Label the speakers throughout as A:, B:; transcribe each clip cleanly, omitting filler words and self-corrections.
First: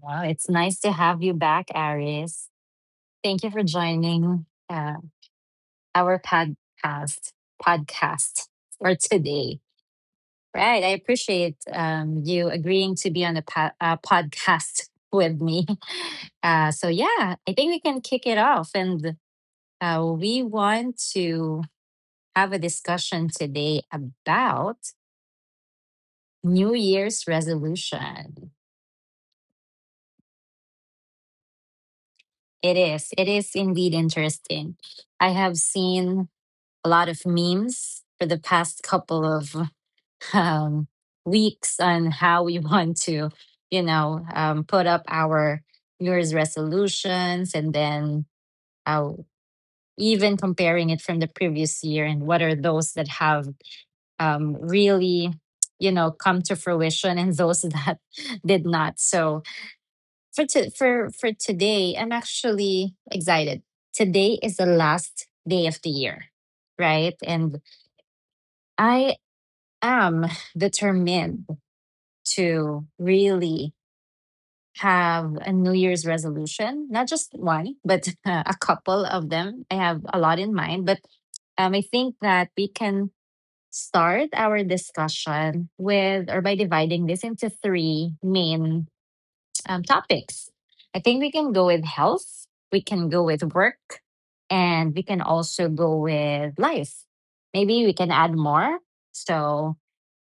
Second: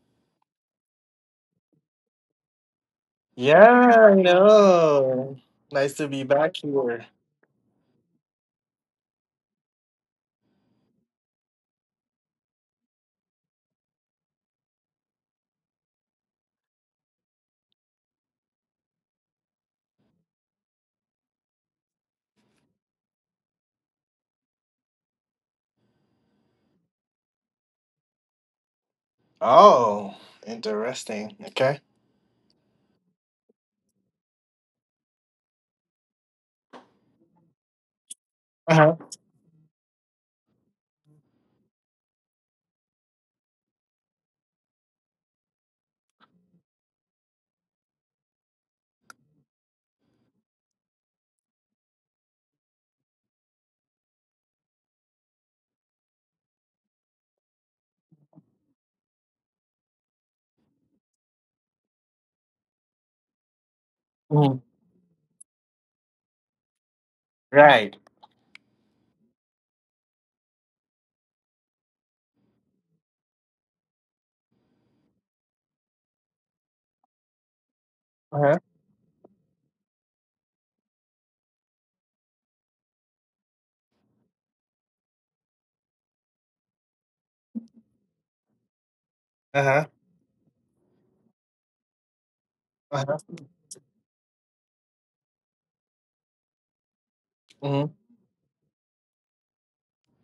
A: Wow, it's nice to have you back, Aris. Thank you for
B: Yeah, I
A: joining
B: know. Nice to
A: our
B: be back here.
A: podcast for today. Right, I appreciate you agreeing to be on a podcast with me. So yeah, I think we can kick it off, and we want to have a discussion today about New Year's resolution.
B: Oh, interesting. Okay.
A: It is. It is indeed interesting. I have seen a lot of memes for the past
B: Uh-huh.
A: couple of um, weeks on how we want to, put up our New Year's resolutions, and then uh, even comparing it from the previous year and what are those that have really, come to fruition and those that did not. So for to, for for today, I'm actually excited. Today is the
B: Mhm.
A: last day of the year, right? And
B: Right.
A: I am determined to really have a New Year's resolution, not just one, but a
B: Uh-huh.
A: couple of them. I have a lot in mind, but I think that we can start our discussion with, or by dividing this into three main
B: Uh-huh.
A: topics. I think we can go with health, we can go
B: Uh-huh.
A: with work, and we can also go with life. Maybe we
B: Hmm.
A: can add more. So,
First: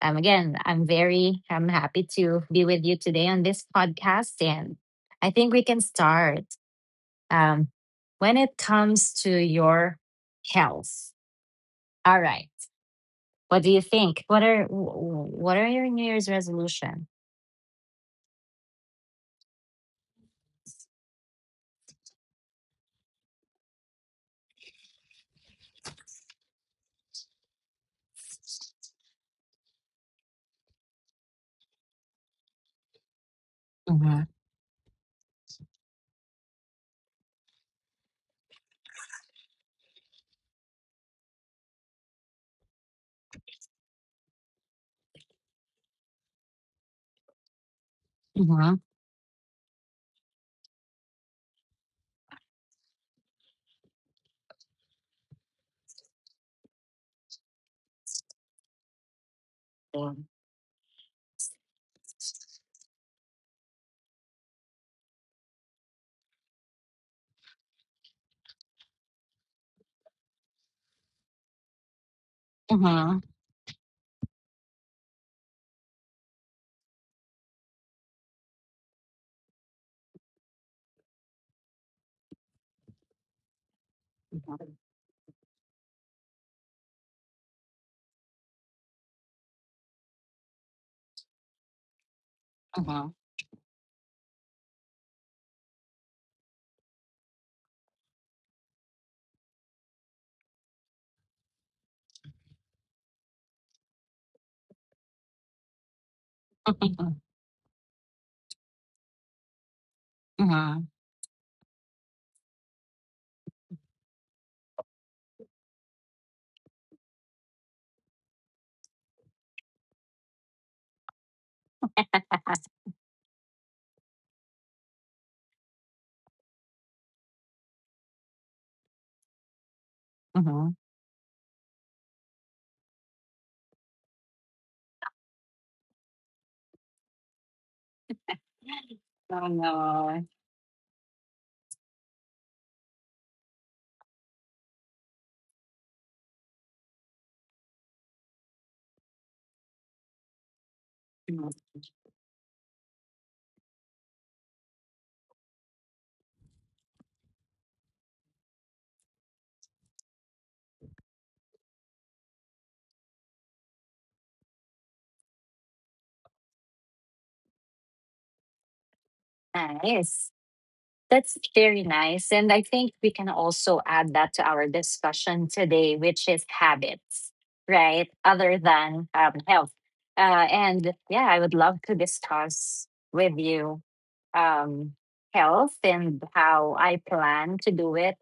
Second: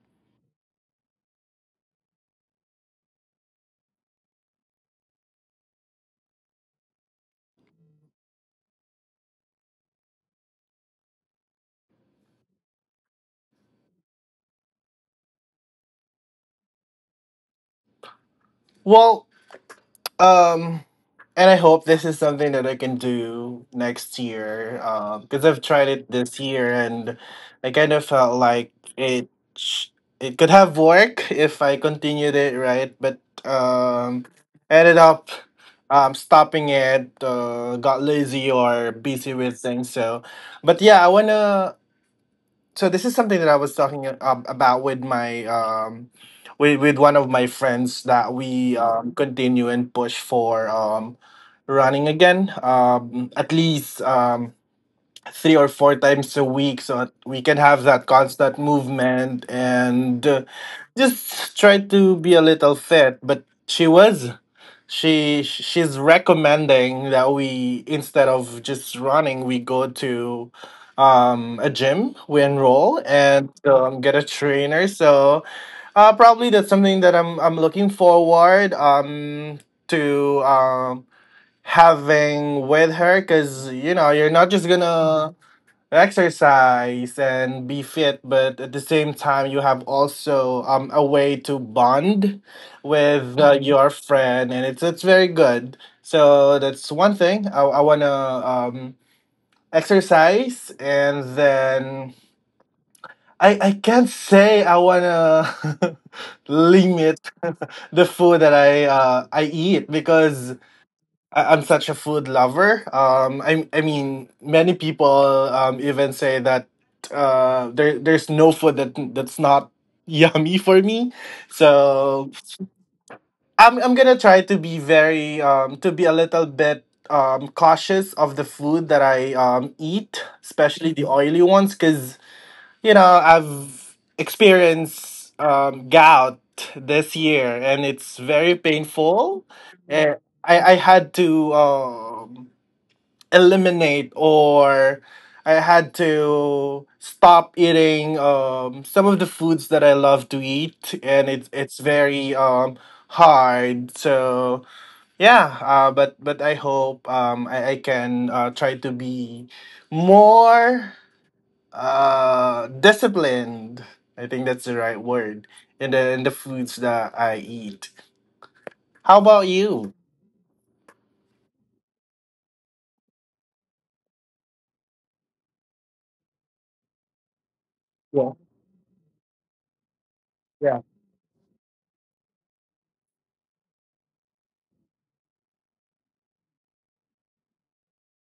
A: again, I'm happy to be with you today on this podcast, and I think we can start. Um, when it comes to your health, all right. What do you think? What are your New Year's resolution?
B: Well, um, and I hope this is something that I can do next year. Because I've tried it this year and I kind of felt like it sh- it could have worked if I continued it, right? But
A: Mm-hmm.
B: um ended up stopping it. Got lazy or busy with things. So, but yeah, I want to. So this is something that I was talking about with one of my friends, that
A: Mm-hmm.
B: we continue and push for running again, at least 3 or 4 times a week, so that we can have that constant movement and just try to be a little fit. But she was, she's recommending that, we instead of just running, we go to a gym, we enroll and get a trainer. So probably that's something that I'm looking forward to having with her, because you know, you're not just
A: Mm-hmm.
B: gonna exercise and be fit, but at the same time you have also a way to bond with mhm, your friend. And it's very good. So that's one thing I want to exercise. And then I can't say I want to limit the food that I eat
A: Uh
B: because
A: huh.
B: I'm such a food lover. I mean, many people even say that there's no food that's not yummy for me. So I'm gonna try to be very to be a little bit cautious of the food that I eat,
A: Uh huh.
B: especially the oily ones, because you know, I've experienced gout this year, and it's very painful.
A: Oh
B: And
A: no.
B: I had to eliminate, or I had to stop eating some of the foods that I love to eat, and it's
A: Mm.
B: it's very hard. So yeah, but I hope, I can try to be more disciplined. I think that's the right word, in the foods that I eat. How about you?
A: Nice. That's very nice. And I think we can also add that to our discussion today, which is habits, right?
B: Yeah.
A: Other than health. Uh,
B: Yeah.
A: and yeah, I would love to discuss with you um, health and how I plan to do it.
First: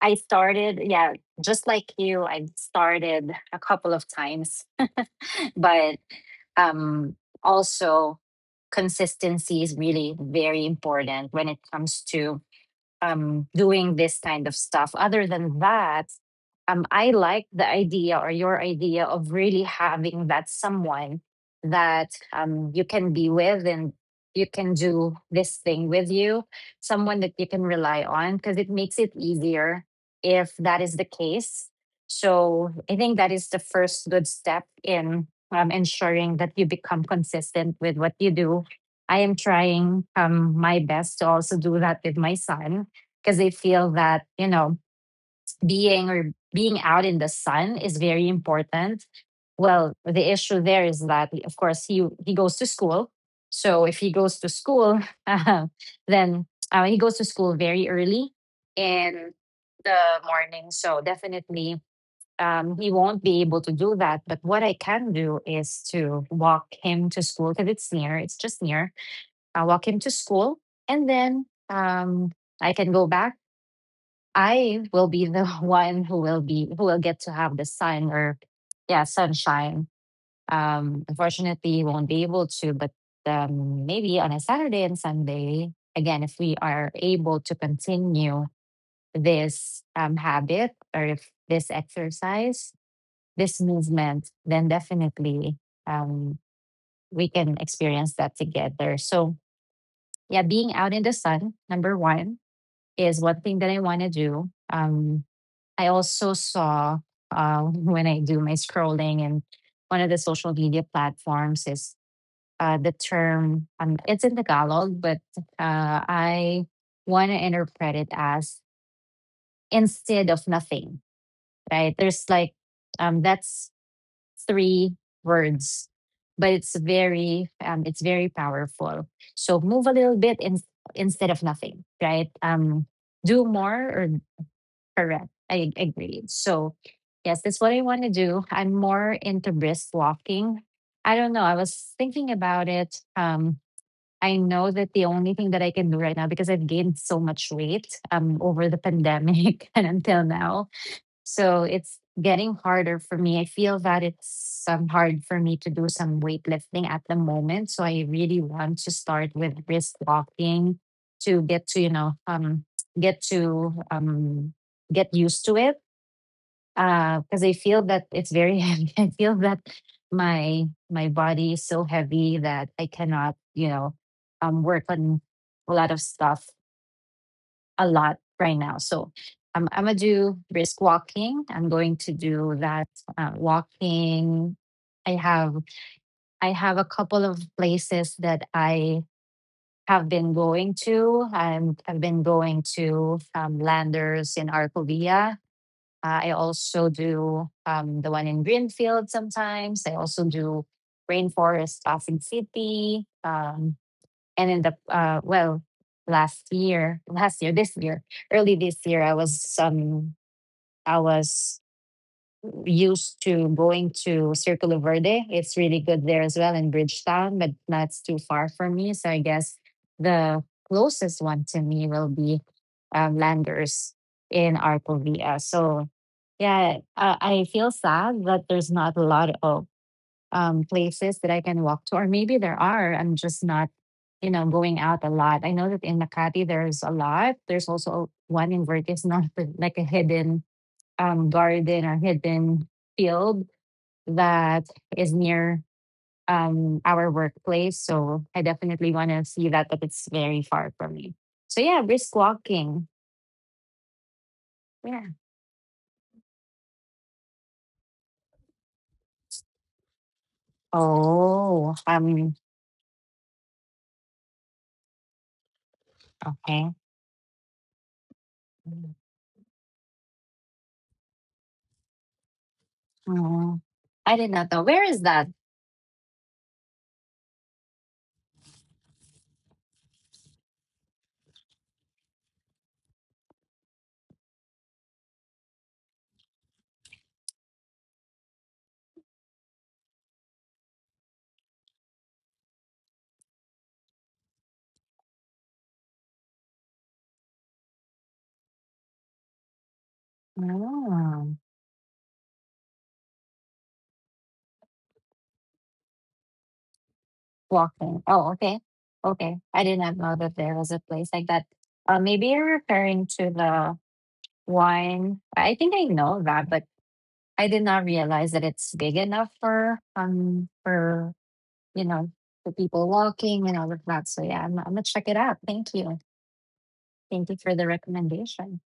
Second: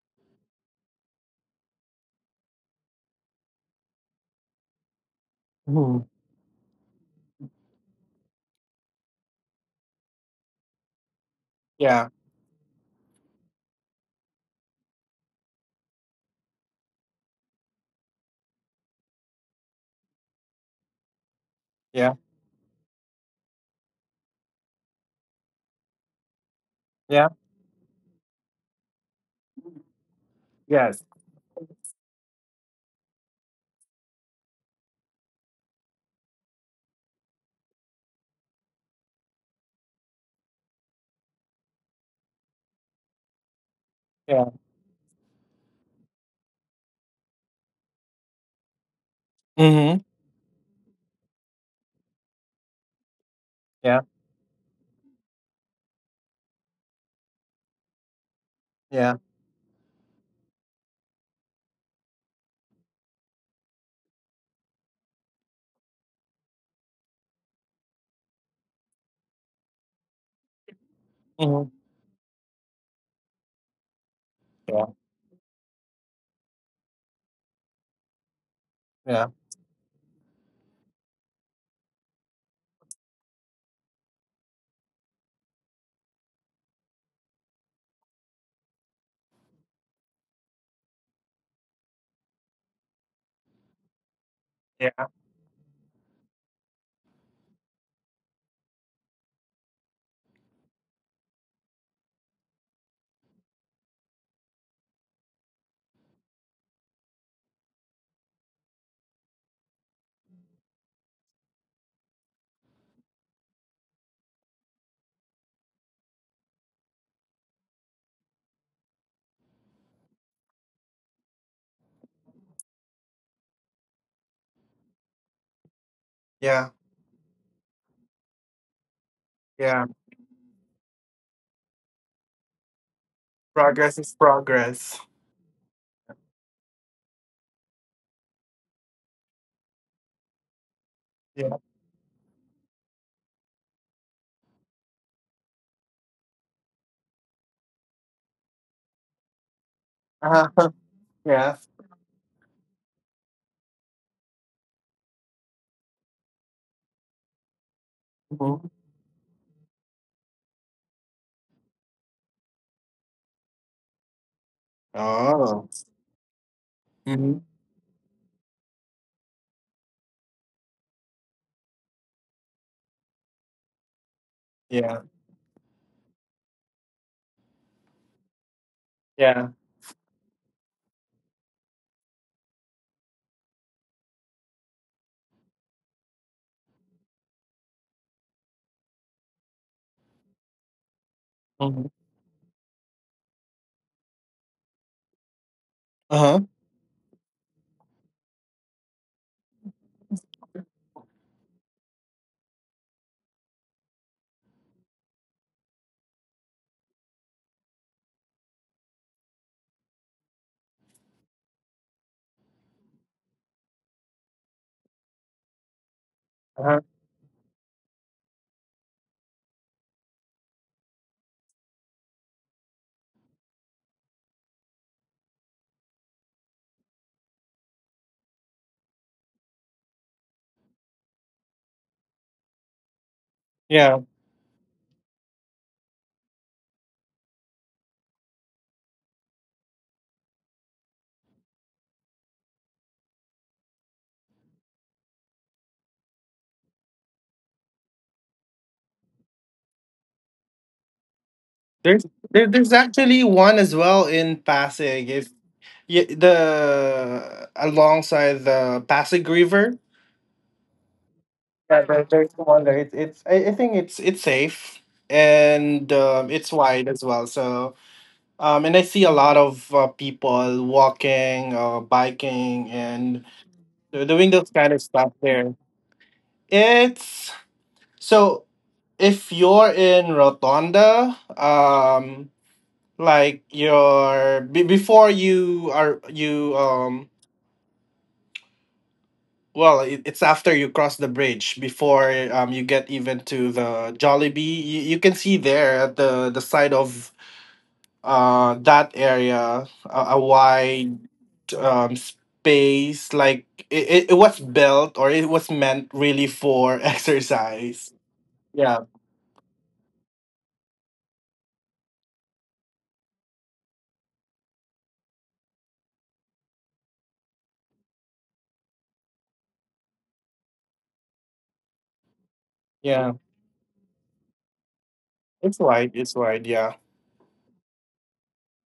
A: I started, yeah, just like you, I started a couple of times, but
B: Mhm.
A: Um, also, consistency is really very important when it comes
B: Yeah.
A: to doing this kind of stuff. Other than that, I like the idea, or your idea, of really having that someone that
B: Yeah.
A: you can be with and you can do this thing with you, someone
B: Yeah.
A: that you can rely on, because it makes it easier if that is
B: Yes.
A: the case. So I think that is the first good step in ensuring that you become consistent with what you do. I am trying my best to also do that with my son, because they feel that
B: Yeah.
A: being, or being out in the sun, is very important. Well,
B: Mm-hmm.
A: the issue there is that of course he goes to school. So if
B: Yeah,
A: he goes to school, then he goes to school very early
B: yeah.
A: in the morning, so definitely he won't be able to do that. But what I can do is to walk him to school, because it's near, it's just near. I walk him to school, and then
B: Mhm.
A: I can go back. I
B: Yeah,
A: will be the one who will get to have the sun, or yeah,
B: yeah.
A: sunshine. Unfortunately, won't be able to, but maybe on a Saturday and Sunday, again, if we are able to continue this habit, or if this exercise, this movement, then
B: Yeah,
A: definitely um, we can experience that together. So yeah, being out in the sun, number one, is one thing that I want to do. I also saw when I do my scrolling in one of the social media platforms is the term, it's in Tagalog, but I want to interpret it as instead of nothing, right? There's like, that's three words, but
B: yeah,
A: it's very, it's very powerful. So
B: yeah.
A: move a little bit in, instead of nothing, right? Do more,
B: Progress
A: or.
B: is progress.
A: Correct. I agree. So, yes, that's what I want to do. I'm more into brisk walking. I don't know.
B: Yeah.
A: I was thinking about it. I know that the only thing that I can do right now, because I've gained so much weight over the pandemic and until
B: Uh-huh.
A: now,
B: Yeah.
A: so it's getting harder for me. I feel that it's hard for me to do some weightlifting at the moment. So I really
B: Mhm.
A: want to start with brisk walking, to get to, you know, get to get used to
B: Oh.
A: it.
B: Mhm.
A: Because I feel that it's very heavy. I feel that my body is so heavy that I cannot, work
B: Yeah,
A: on a lot of stuff a lot right now. So
B: yeah.
A: I'm going to do brisk walking. I'm going to do that walking. I have I have a couple of places that I have been going to. I'm,
B: Mhm.
A: I've been going to Landers in Arcovia. I
B: Uh-huh.
A: also do the one in Greenfield sometimes. I also do Rainforest Pasig City. And in the well, last year this year early this year I was i was used to going to Circulo Verde. It's really good there as well, in
B: Uh-huh.
A: Bridgetown, but that's too far for me, so I guess the closest one to me will be Landers in Arcovia. So yeah, I feel sad that there's not a lot of places that I can walk to, or maybe there are. I'm just not,
B: Yeah.
A: going out a lot. I know that in Makati there's a lot. There's also one in Vertis North, with, like, a hidden garden, or hidden field that is near our workplace. So I definitely want to see that, but it's very far from me. So yeah,
B: There's
A: brisk
B: there's
A: walking.
B: actually one as well in Pasig.
A: Yeah.
B: If y the alongside the Pasig River.
A: Oh,
B: Yeah, there's one there. It's I think it's safe and it's
A: okay.
B: wide as well. So. And I see a lot of people walking, biking, and
A: Oh,
B: they're
A: I
B: doing
A: did
B: those
A: not know.
B: kind of
A: Where is
B: stuff
A: that?
B: there. It's so if you're in Rotonda, like you're be before you are you well it's after you cross the bridge, before you get even to the Jollibee, you can see there at the side of that area, a wide
A: Oh.
B: space, like it was built, or it was meant really for exercise.
A: Walking. Oh, okay.
B: Yeah,
A: Okay. I did not know that there was a place like that. Maybe you're referring to the wine. I think I know that, but I did not realize that it's big enough for you know the people
B: yeah,
A: walking and all of that. So yeah, I'm gonna check it out.
B: it's
A: Thank
B: wide,
A: you.
B: it's wide, yeah,
A: Thank you for the recommendation.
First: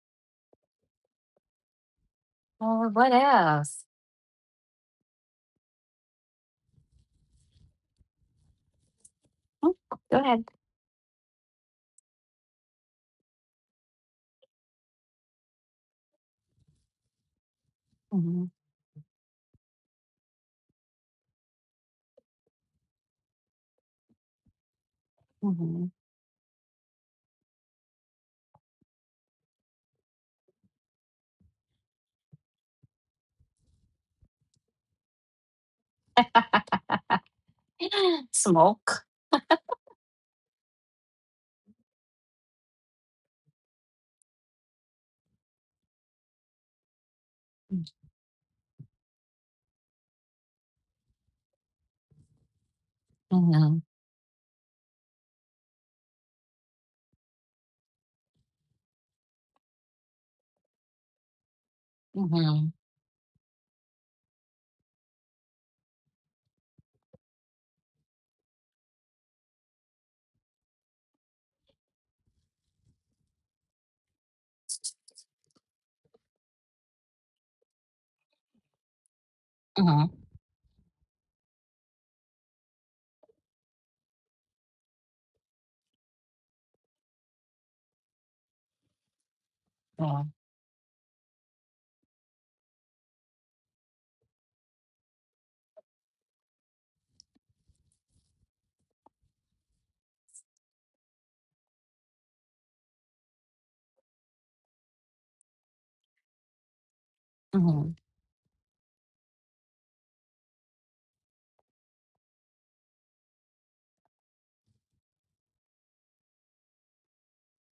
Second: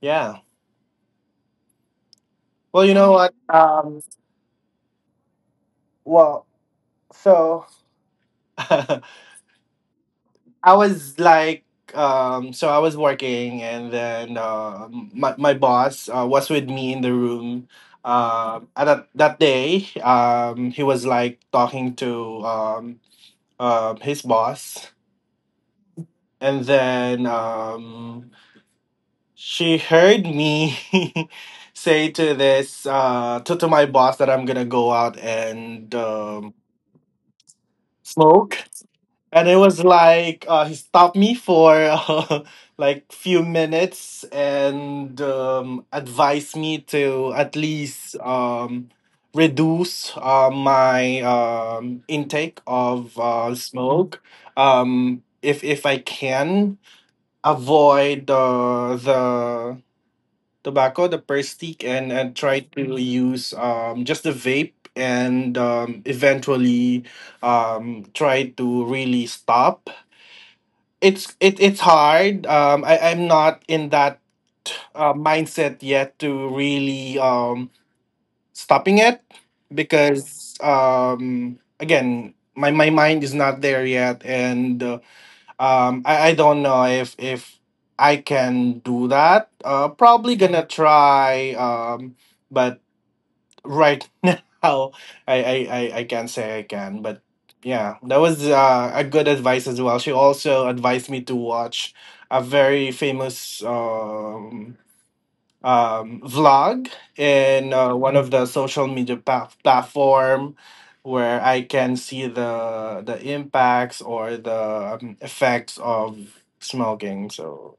B: yeah. Well,
A: Oh,
B: you
A: what
B: know what?
A: else?
B: Well, so, i
A: Mm, Go ahead.
B: was like I was working, and then my boss, was with me in the room
A: Hmm.
B: at that day. He was like talking to his boss,
A: Hmm.
B: and then she heard me say to this to my boss that I'm gonna go out and smoke,
A: Smoke.
B: and it was like, he stopped me for like, few minutes, and advised me to at least reduce my intake of
A: Hmm.
B: smoke, if I can avoid the tobacco, the perstic, and try
A: Hmm.
B: to use just the vape, and eventually try to really stop. It's hard. I'm not in that mindset yet to really stopping it,
A: Hmm.
B: because again my mind is not there yet, and I don't know if I can do that.
A: Yeah.
B: Probably gonna try. But right now, I can't say I can. But yeah, that was a good advice as well. She also advised me to watch a very famous vlog in
A: Mm-hmm.
B: one of the social media platform, where I can see the impacts or the effects of smoking. So,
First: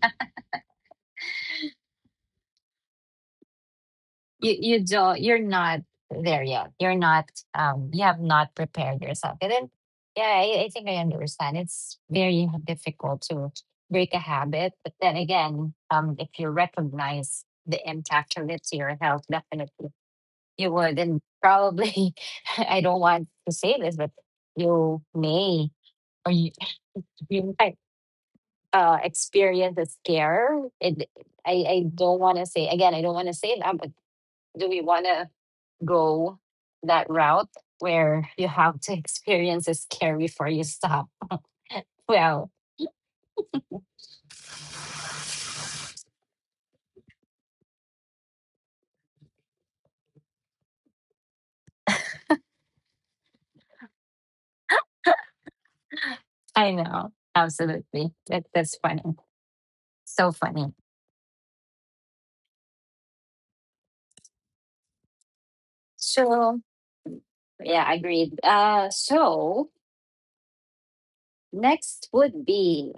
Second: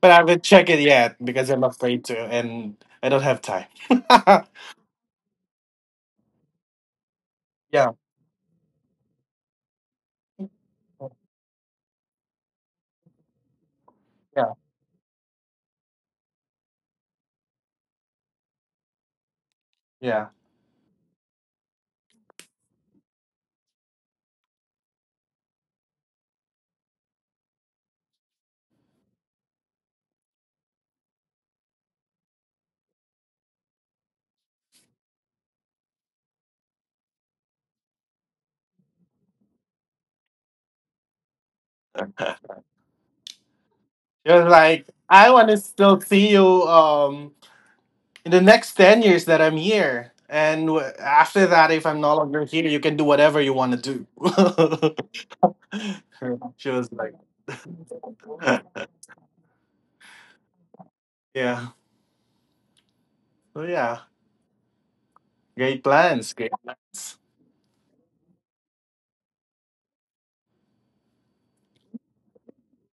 B: but I haven't checked it yet because I'm afraid to, and I don't have time.
A: You're not there yet,
B: Yeah,
A: you have not prepared yourself, and then yeah, I think I understand. It's very difficult to break a
B: yeah,
A: habit, but then again, if you recognize the impact of it to your health, definitely
B: yeah.
A: you would. And probably I don't want to say this, but you may, or you might experience a scare. It I I don't want to say, again, I don't want to say that, but do we want to go that route, where you have to experience a scary before you stop? Well,
B: It was like, I want to still see you in the next 10 years that I'm here. And after that, if I'm no longer here, you can do whatever you want to do. She
A: I
B: was
A: know.
B: like,
A: Absolutely. That's funny. So funny.
B: yeah, so yeah, great plans, great
A: So,
B: plans.
A: yeah, agreed. So, next would be,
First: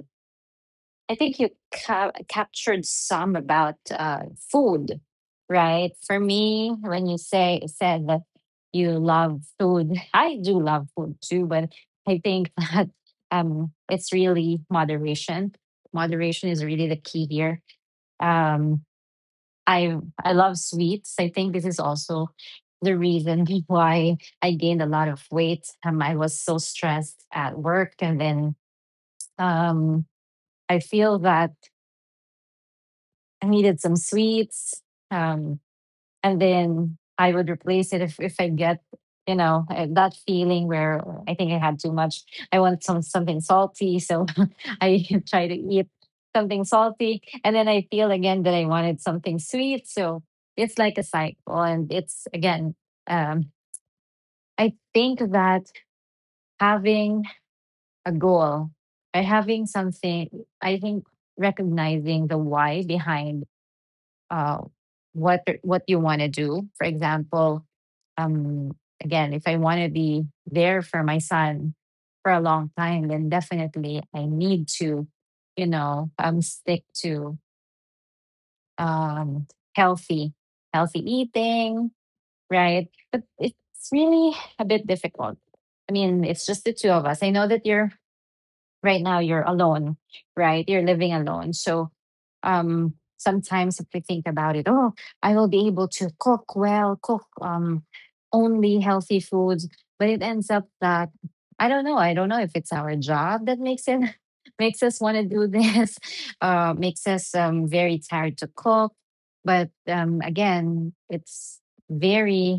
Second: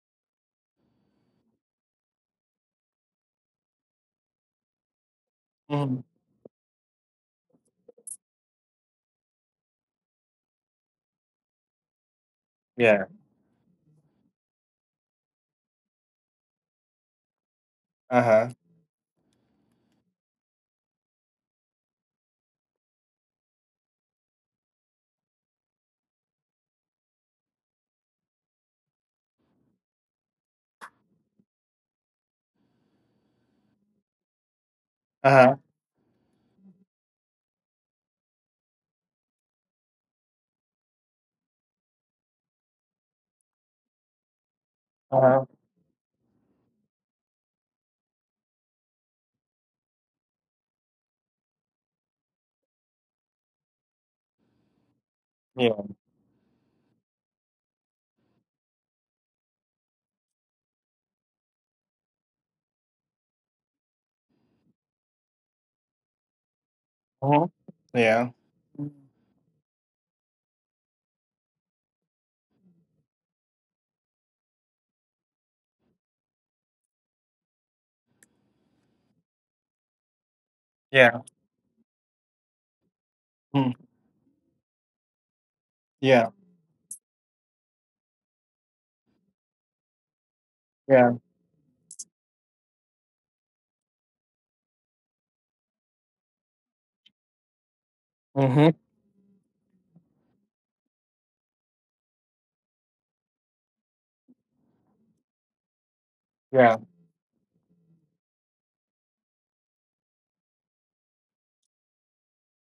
A: I think you captured some about food, right?
B: Mhm.
A: For me, when you say said that you love food, I do love food too, but I think that
B: Yeah.
A: it's really moderation. Moderation is really the key here.
B: Uh huh.
A: Um, I I love sweets. I think this is also the reason why I gained a lot of weight. I was so stressed at work, and then um, I feel that I needed some sweets.
B: Uh huh.
A: Um, and then I would replace it if I get, that feeling where I think I had too much. I want something salty. So I
B: Uh
A: try to
B: huh.
A: eat something salty. And then I feel again that I wanted something sweet. So it's like a cycle. And it's again, um, I think that
B: Yeah.
A: having a goal, or having something, I think recognizing the why behind uh, what you want to do. For
B: Uh-huh.
A: example,
B: Yeah.
A: um, again, if I want to be there for my son for a long time, then definitely I need to, stick to um, healthy healthy
B: Yeah.
A: eating, right? But it's
B: Mm.
A: really a bit difficult. I mean,
B: Yeah.
A: it's just the two of us. I know that you're right now you're alone, right? You're
B: Yeah.
A: living alone. So sometimes if we think about it, oh, I will be able to cook
B: Mm-hmm.
A: only healthy foods, but it ends up that I don't know. I don't know if it's our job that makes it makes us want to do this,
B: Yeah.
A: makes us very tired to cook. But again, it's very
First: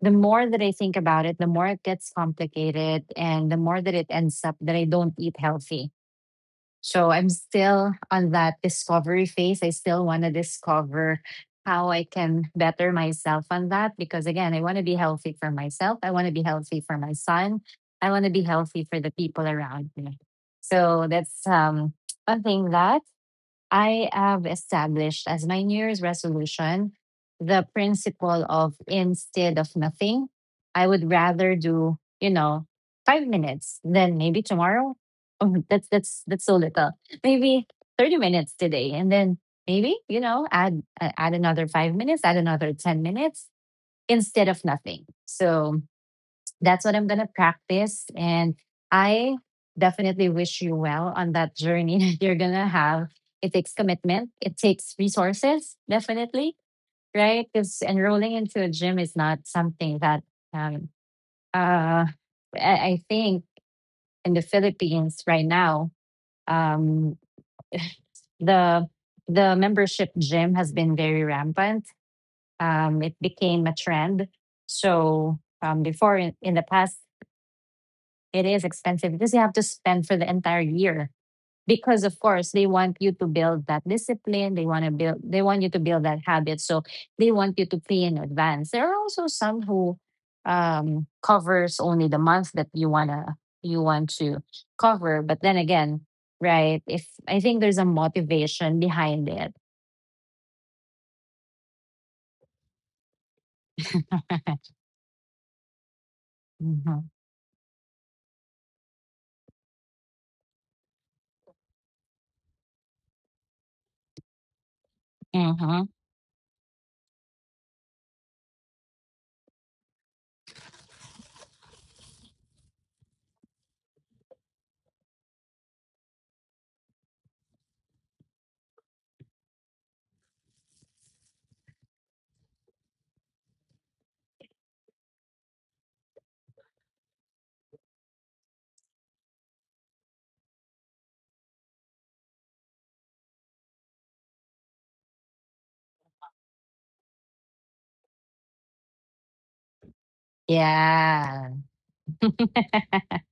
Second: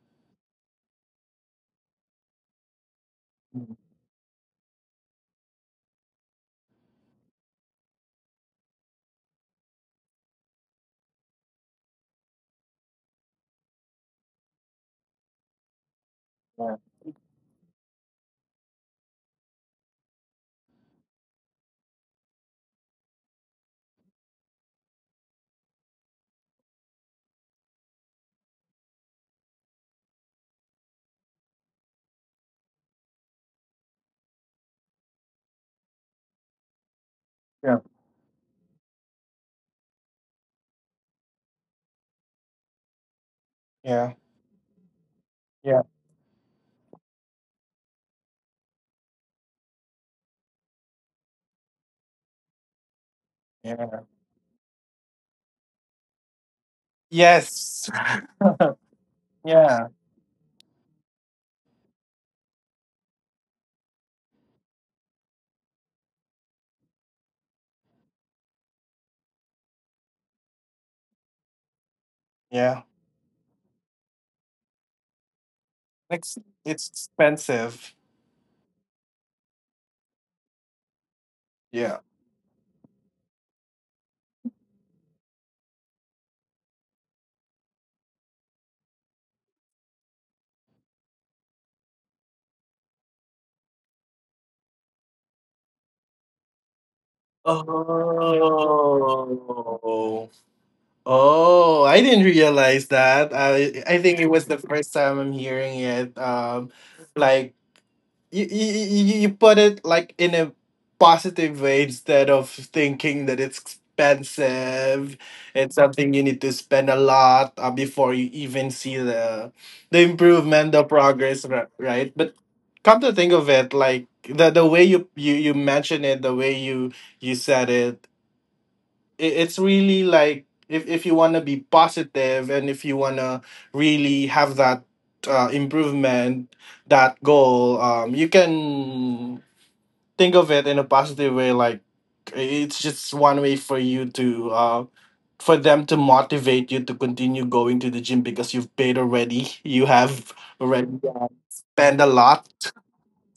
A: the more that I think about it, the more it gets complicated, and the
B: Mm.
A: more that it ends up that I don't eat healthy. So I'm still on that discovery phase. I still want to discover how I can better myself on that, because, again, I want to be healthy for myself. I want to be
B: Yeah.
A: healthy for my son. I want to be healthy for the people around me. So that's one thing that. I have established as my New Year's resolution, the principle of instead of nothing. I would rather do, you know, 5 minutes than maybe tomorrow. Oh, that's so little. Maybe
B: Yeah.
A: 30 minutes today, and then maybe you know add add another 5 minutes, add another 10 minutes
B: Yeah.
A: instead of nothing. So
B: Yeah.
A: that's what I'm going to practice. And I definitely wish you well on that journey that you're going to have. It takes
B: Yeah.
A: commitment, it takes resources, definitely, right? Because
B: Yes.
A: enrolling into a gym is not
B: Yeah.
A: something that um, uh, I think in the Philippines right now, um, the the membership gym has been very rampant.
B: Yeah.
A: It became a trend. So before
B: Next,
A: in the
B: it's
A: past,
B: expensive.
A: it is expensive because you have to spend for the entire year.
B: Yeah.
A: Because of course they want you to build that discipline. They want you to build that habit. So they want you to pay in advance. There are also some who covers only the month that you wanna you want to cover. But then again, right, if I think there's a motivation behind it.
B: Oh. Oh, I didn't realize that. I think it was the first time I'm hearing it.
A: Hmm.
B: Like you put it, like, in a positive way instead of thinking that it's expensive. It's
A: Hmm.
B: something you need to spend a lot before you even see the improvement, the progress, right? But, come to think of it, like the way you mention it, the way you said it's really like, if you want to be positive, and if you want to really have that improvement, that goal, you can think of it in a positive way, like, it's just one way for you to, for them to motivate you to continue going to the gym, because you've paid already, you have already
A: Yeah.
B: spent a lot.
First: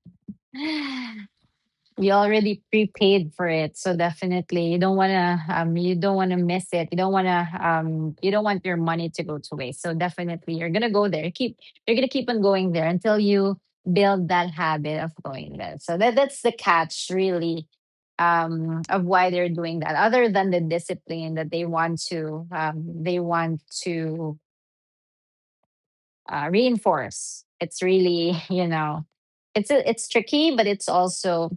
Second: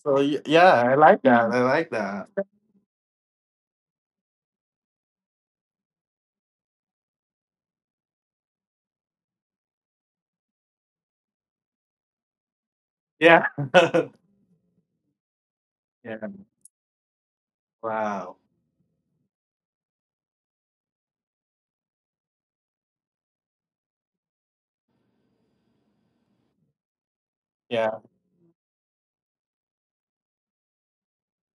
B: So yeah, I like that, I like
A: You
B: that.
A: already prepaid for it, so definitely you don't want to you don't want to miss it, you don't want to you don't want your money to go to waste. So definitely you're going to go there, keep you're going to keep on going there until
B: Yeah.
A: you build that habit of going there. So that
B: Yeah.
A: that's the catch, really,
B: Wow.
A: of why they're doing that, other than the discipline that they want to reinforce. It's
B: Yeah.
A: really, you know, it's tricky, but it's also,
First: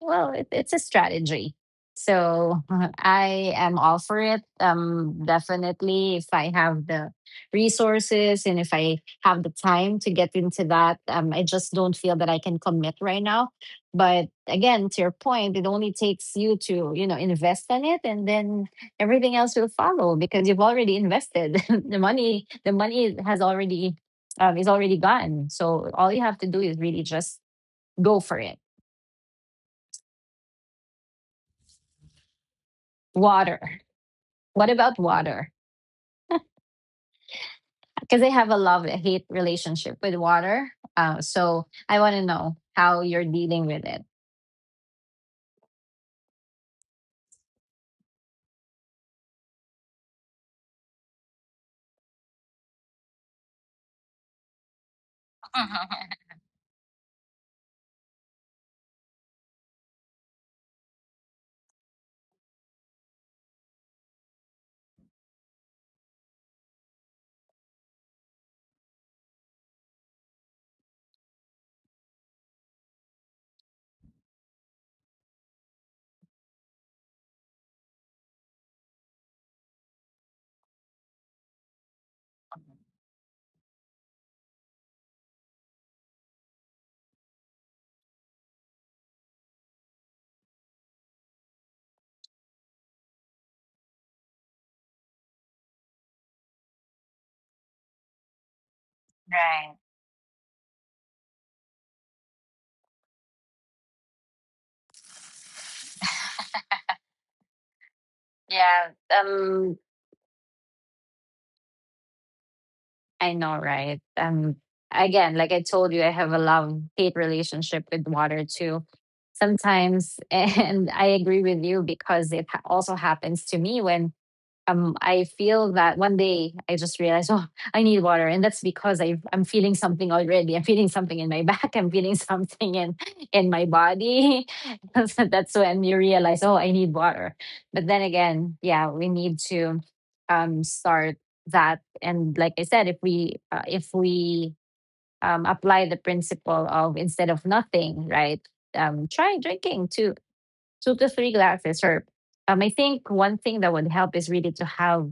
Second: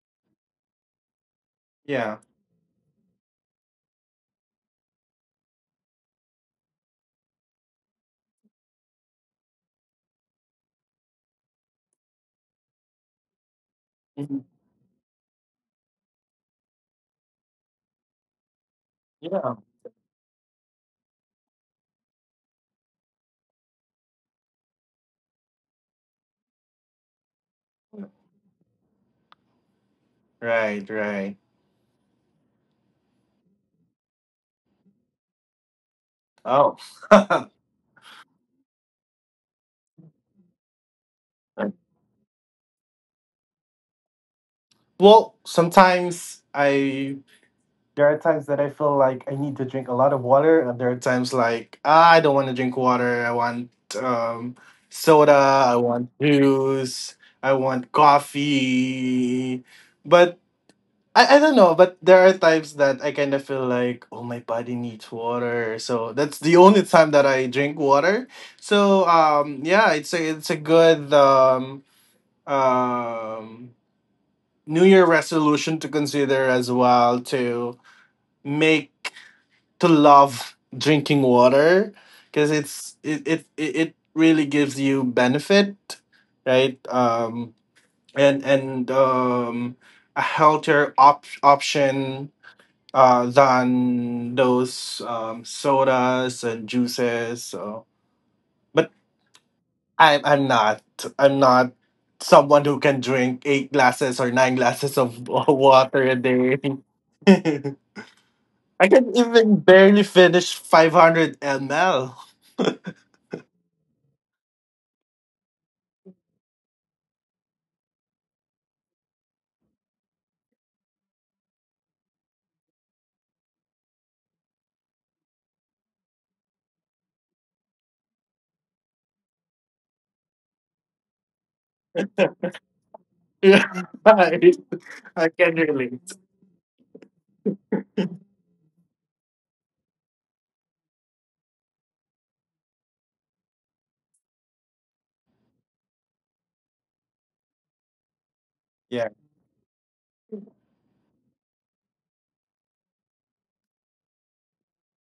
A: well, it's a strategy.
B: Yeah.
A: So I am all for it. Definitely, if I have the resources and if I have the time to get into that, I just don't feel that I can commit right now. But
B: Mm-hmm.
A: again, to your point, it only takes you to you know invest in it, and then everything else
B: Yeah.
A: will follow because you've already invested the money. The money has already is already gone. So all you have to do is really just go for it.
B: Right, right.
A: Water. What about water?
B: Oh.
A: Because I have a love hate relationship with water. So I want to know how you're dealing with it.
B: Well, sometimes I there are times that I feel like I need to drink a lot of water, and there are times like, "Ah, I don't want to drink water. I want um soda, I want juice, I want coffee." But I don't know, but there are times that I kind of feel like, oh, my body needs water. So that's the only time that I drink water. So yeah, it's a good um, New Year resolution to consider as well, to make to love drinking water, because it's it, it it it really gives you benefit, right? And a healthier option, than those sodas and juices. So, but
A: Right.
B: I'm I'm not I'm not someone who can drink 8 glasses or 9 glasses of water a day. I
A: Yeah.
B: can even
A: Um.
B: barely finish 500 ml.
A: I know, right? Again, like I told you, I have a love hate relationship with water too. Sometimes, and I agree with you because it ha- also happens to me when I feel that one day I just realized, oh, I need water, and that's because I'm feeling something already. I'm feeling something in my back. I'm feeling something in my
B: Yeah,
A: body.
B: right.
A: So
B: I can
A: that's when you
B: relate.
A: realize, oh, I need water. But then again, yeah, we need to start that. And like I said, if we apply the principle of instead of nothing, right?
B: Yeah,
A: Try drinking too two to three glasses or I think one thing that would help is really to have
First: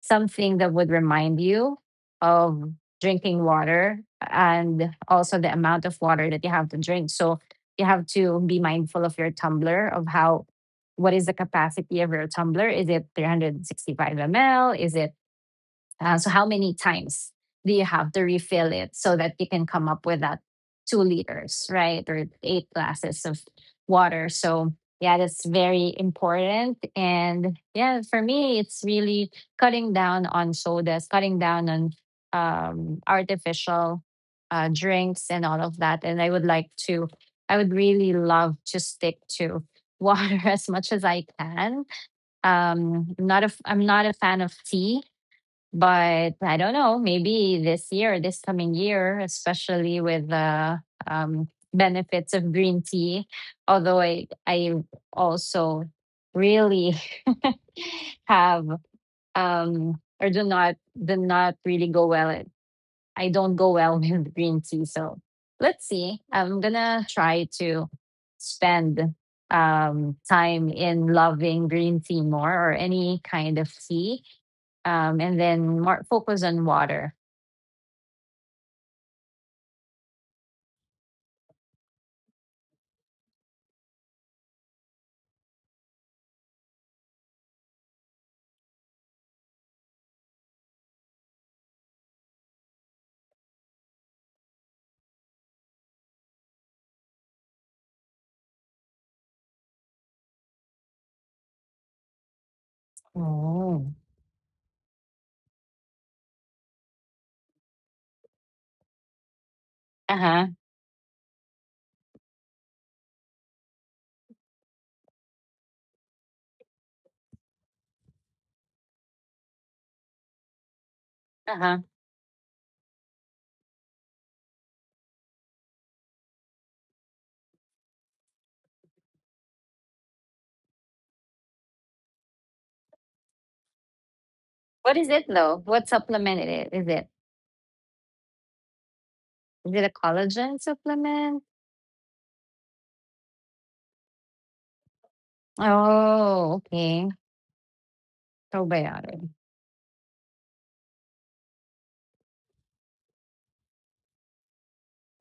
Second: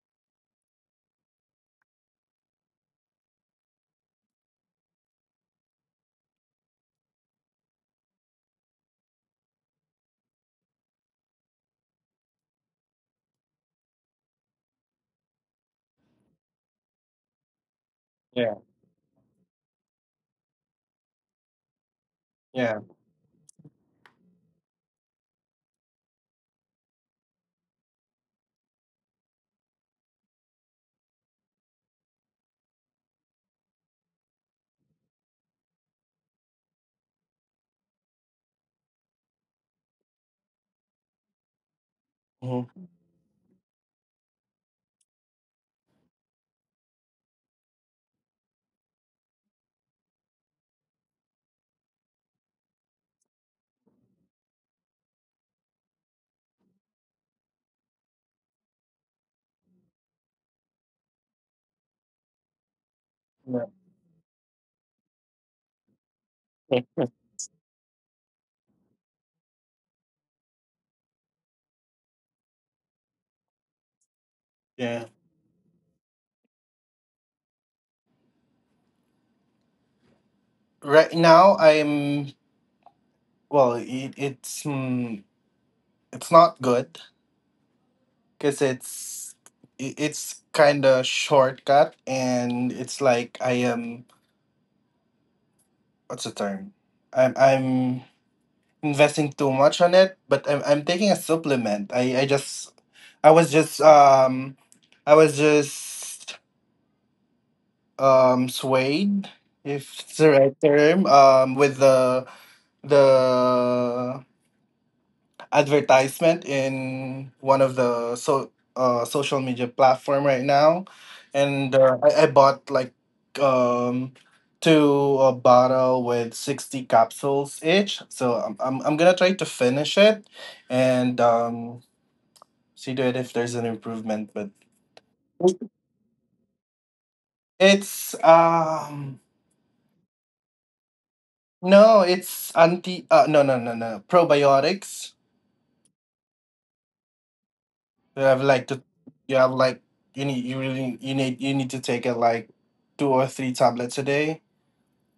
A: something that would remind you of drinking water, and also the amount of water that you have to drink. So you have to be mindful of your tumbler, of how, what is the capacity of your tumbler, is it 365 ml, is it so how many times do you have to
B: yeah,
A: refill it so that you can come up with that 2 liters, right? Or eight
B: yeah.
A: glasses of water. So yeah, that's very important. And yeah, for me, it's really cutting down on sodas, cutting down on artificial drinks, and all of that. And I would like to, I would really love to stick to water as much as I can.
B: Mhm.
A: I'm not a fan of tea, but I don't know, maybe this year, this coming year, especially with the um, benefits of green tea, although I also really have or do not really go well, I don't
B: Yeah.
A: go well with green tea. So let's see. I'm gonna try to spend time in loving green tea more, or any kind of tea.
B: Yeah.
A: Um, and then more focus on water.
B: Right now, I'm Well, it's not good because it's kind of shortcut, and it's like I am, what's the term? I'm investing too much on it, but I'm taking a supplement. I was just
A: Oh.
B: um I was just swayed, if it's the
A: Uh-huh.
B: right term, with the advertisement in one of the social media platform right now, and
A: Uh-huh.
B: I bought like um two, a bottle with 60 capsules each. So I'm gonna try to finish it, and see to it if there's an improvement. But
A: What is it though? What supplement it is?
B: it's
A: Is it a collagen supplement?
B: no, it's anti no, no, no, no, probiotics.
A: Oh, okay.
B: You have like to,
A: Probiotic.
B: you have like You need to take it like 2 or 3 tablets a day.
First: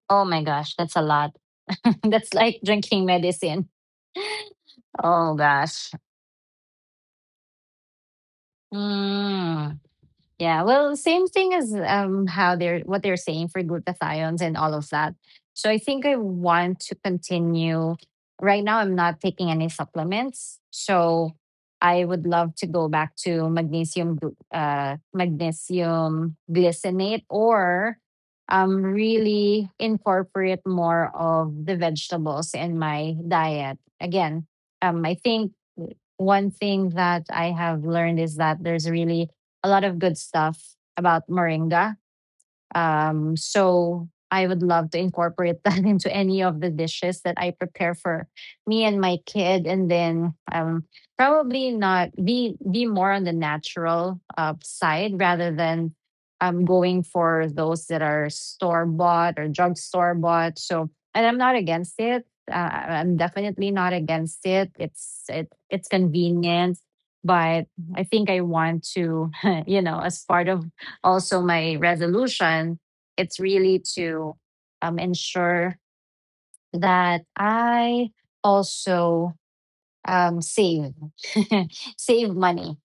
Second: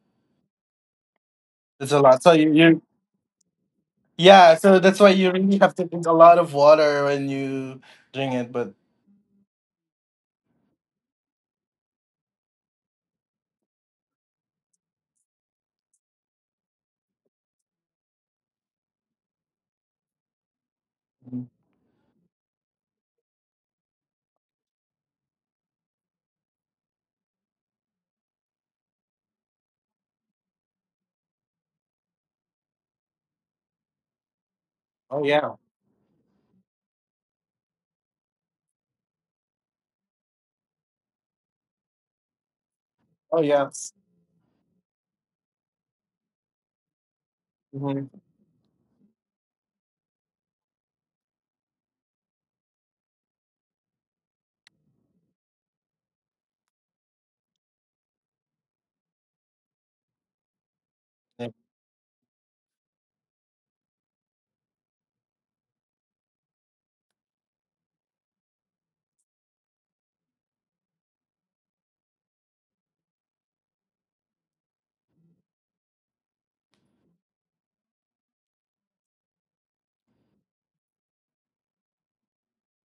A: Oh my gosh, that's a lot.
B: It's a lot. So
A: That's
B: you,
A: like
B: you
A: drinking medicine.
B: yeah. So that's why you
A: Oh
B: really have to
A: gosh.
B: drink a lot of water when you drink it. But
A: 嗯，Yeah, well, same thing as how they're what they're saying for glutathione and all of that. So I think I want to continue. Right now, I'm not taking any supplements, so I would love to go back to magnesium, magnesium glycinate, or really incorporate more of the vegetables in my diet. Again, I
B: oh yeah,
A: think one thing that I have learned is that there's really a lot of good stuff about moringa
B: oh yeah,
A: so I would love to incorporate that into any of the dishes that I prepare
B: hmm,
A: for me and my kid, and then probably not be be more on the natural side rather than going for those that are store bought or drugstore bought. So, and I'm not against it. I'm definitely not against it. It's convenient, but I think I want to, you know, as part of also my resolution, it's really to ensure that I also save save money,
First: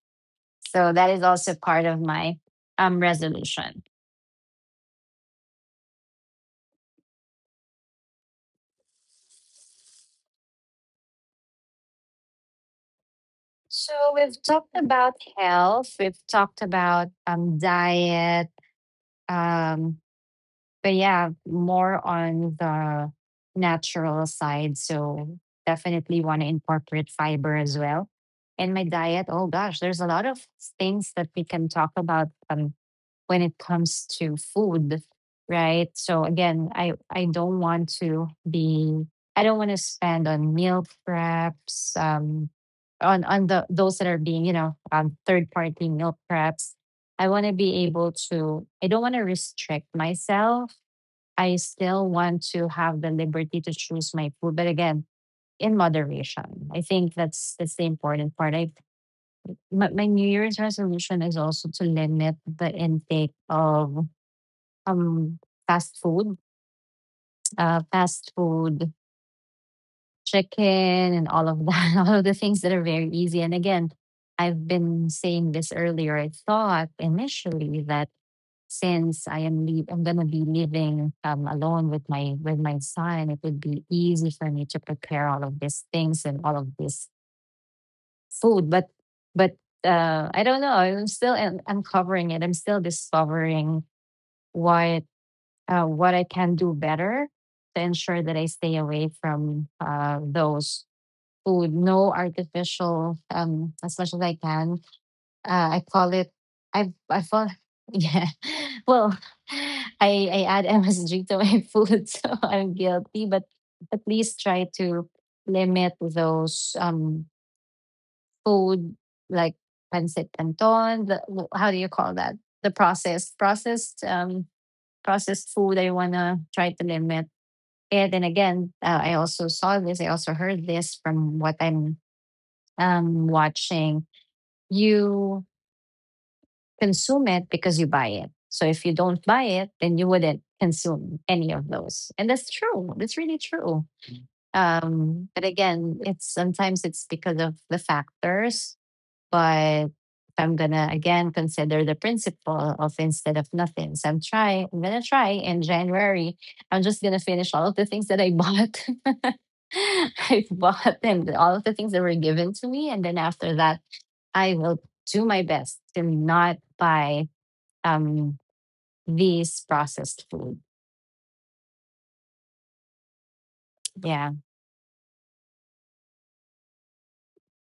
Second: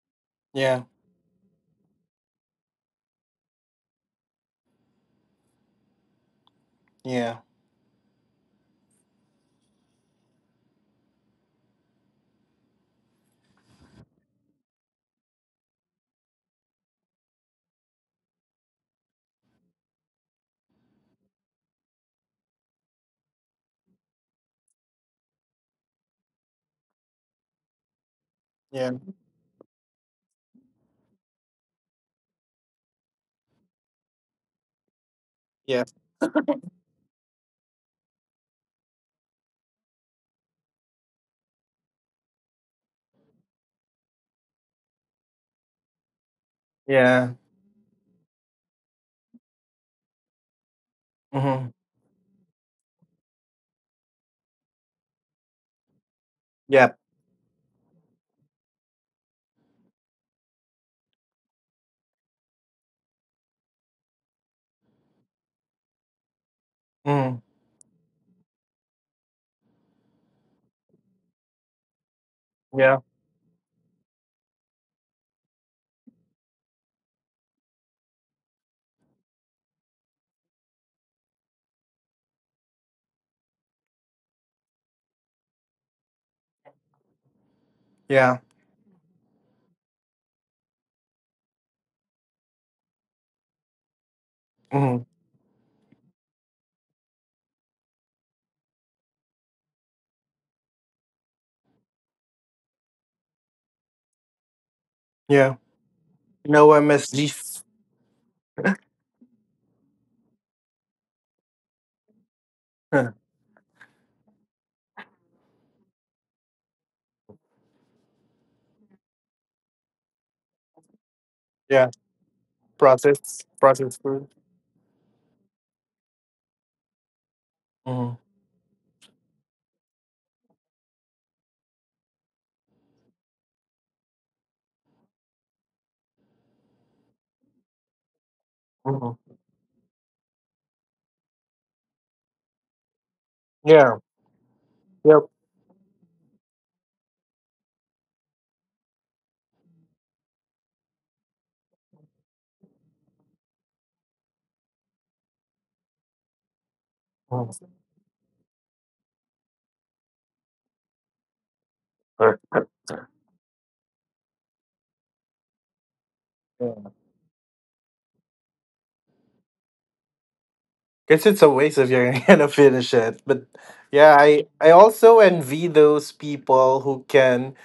B: yeah,
A: so that is also part of my resolution.
B: yeah,
A: So we've talked about health, we've talked about diet um, but yeah, more on the natural side. So definitely want to incorporate fiber as well. And my
B: yeah,
A: diet, oh gosh, there's a lot of things that we can talk about when it comes to food,
B: yeah,
A: right? So again, I don't want to spend on meal preps, on the those that are being you know third party meal preps. I
B: yeah.
A: want to be able to. I don't want to restrict myself. I
B: Mm-hmm.
A: still want to have the liberty to choose my food, but again, in moderation. I
B: Yeah.
A: think that's the important part. I my New Year's resolution is also to limit the intake of um fast food,
B: Mm.
A: uh, fast food, chicken, and all of that, all of the things that are
B: Yeah.
A: very easy. And again, I've been saying this earlier. I thought initially that since I am leave, I'm gonna be living alone with my son, it would be easy for me to prepare all of these things and all of this
B: Yeah.
A: food. But but I don't know. I'm still un- uncovering it. I'm still discovering what
B: Mm.
A: what I can do better to ensure that I stay away from those food. No artificial, as much as I can
B: Yeah.
A: uh, I call it
B: No
A: I
B: MSG.
A: fall yeah. Well, I add MSG to my food, so I'm
B: Huh.
A: guilty, but at least try to limit those food like pancit canton, the, wh- how do you
B: Yeah.
A: call that? The processed
B: Processed processed
A: processed
B: food.
A: processed food I want to try to limit. It.
B: Mm-hmm.
A: And again, I also heard this from what I'm watching. You consume it because you buy it. So if you don't
B: Mm-hmm.
A: buy it, then you wouldn't consume any of those. And that's true. That's really true.
B: Yeah. Yep.
A: But again, it's sometimes it's because of the factors. But if I'm gonna again consider the principle of instead of nothing. So I'm gonna try in January. I'm just gonna finish all of the things that I bought. I bought and all of the things that were given
B: Mhm.
A: to me. And then after that, I will do my best to not
B: Yeah.
A: buy um these processed food.
B: Guess it's a waste if you're gonna finish it. But yeah,
A: Yeah.
B: I also envy those people who can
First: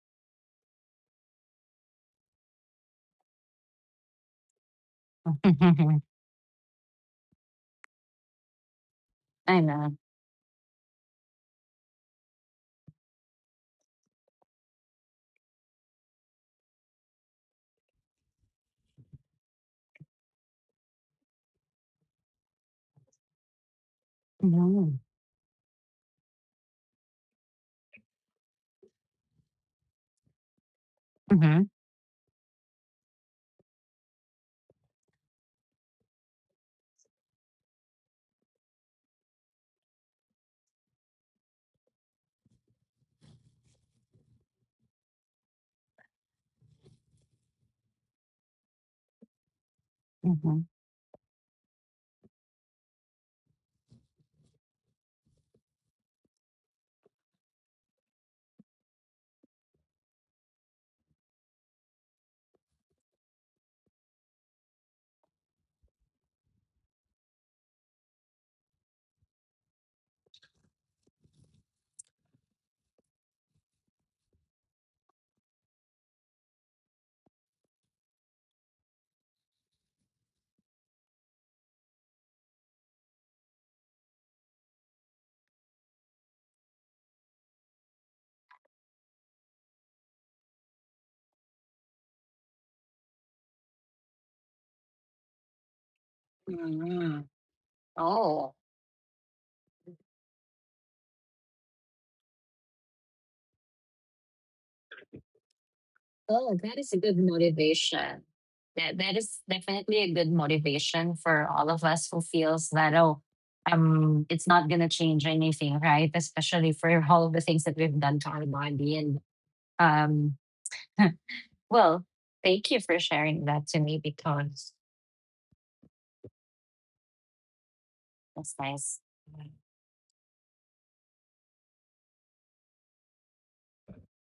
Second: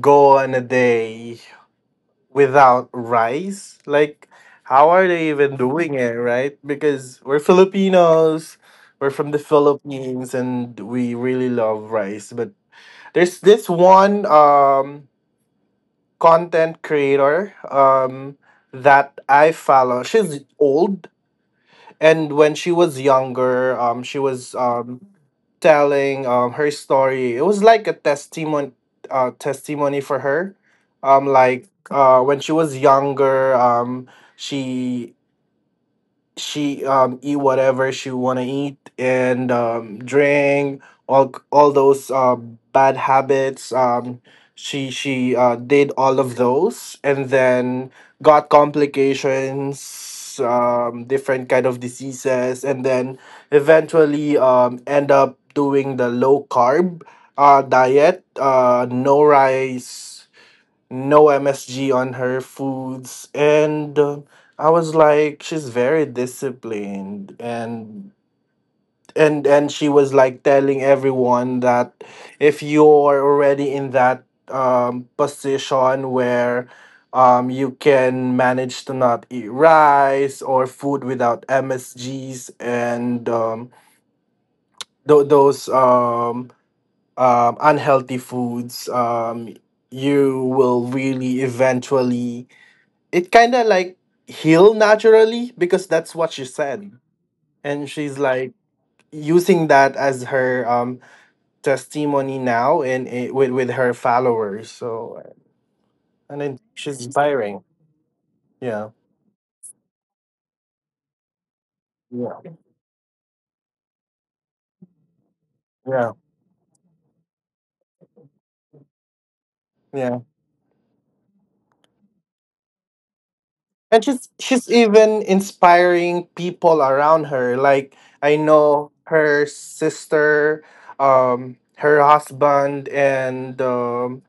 B: go on a day without rice. Like, how are they even doing
A: I
B: it, right? Because we're Filipinos, we're from the
A: know.
B: Philippines, and we really love rice. But there's this one content creator that I follow. She's old. And when she was younger, she was
A: Mhm.
B: telling her story. It was like a testimony, testimony for her.
A: Mhm.
B: Like when she was younger, she she eat whatever she wanna eat and drink all those bad habits, she did all of those, and then got complications,
A: Mhm.
B: different kind of diseases, and then eventually end up doing the low carb diet, no rice, no MSG on her foods. And I was like, she's very disciplined. And she was like telling everyone that if you're already in that position where you can manage to not eat rice or food without MSGs and those unhealthy foods, you will really eventually, it kind of like healed naturally, because that's what she said.
A: Mm.
B: And she's
A: Oh,
B: like using that as her testimony now, and it, with her followers. So and
A: oh,
B: then
A: that is a
B: she's
A: good
B: inspiring.
A: motivation.
B: Yeah,
A: That that is definitely a good motivation for all of us who
B: yeah.
A: feels that oh, it's not gonna change anything, right?
B: Yeah,
A: Especially for all of the things that we've done to our body. And
B: yeah.
A: um, well, thank you for sharing that to me
B: And she's
A: because
B: she's even inspiring people around her. Like, I
A: that's
B: know
A: nice.
B: her sister, her husband, and um,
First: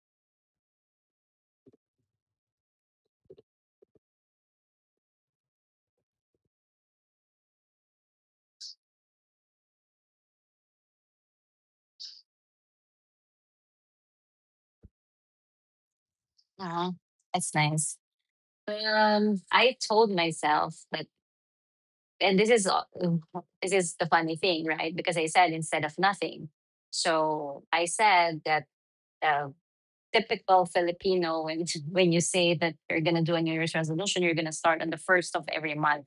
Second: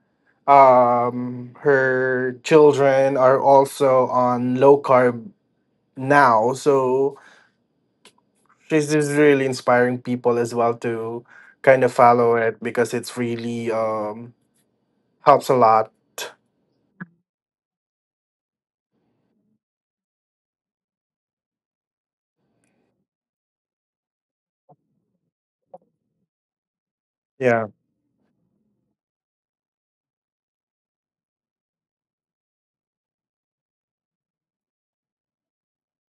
B: um her children are also on low carb now. So she's just really inspiring people as well to kind of follow it because it's really helps a lot.
A: Uh-huh. That's nice. I told myself that, and this is the funny thing, right? Because I said instead of nothing, so
B: Yeah,
A: I said that uh, typical Filipino when when you say that you're gonna do a New Year's resolution, you're gonna start on the first of every month,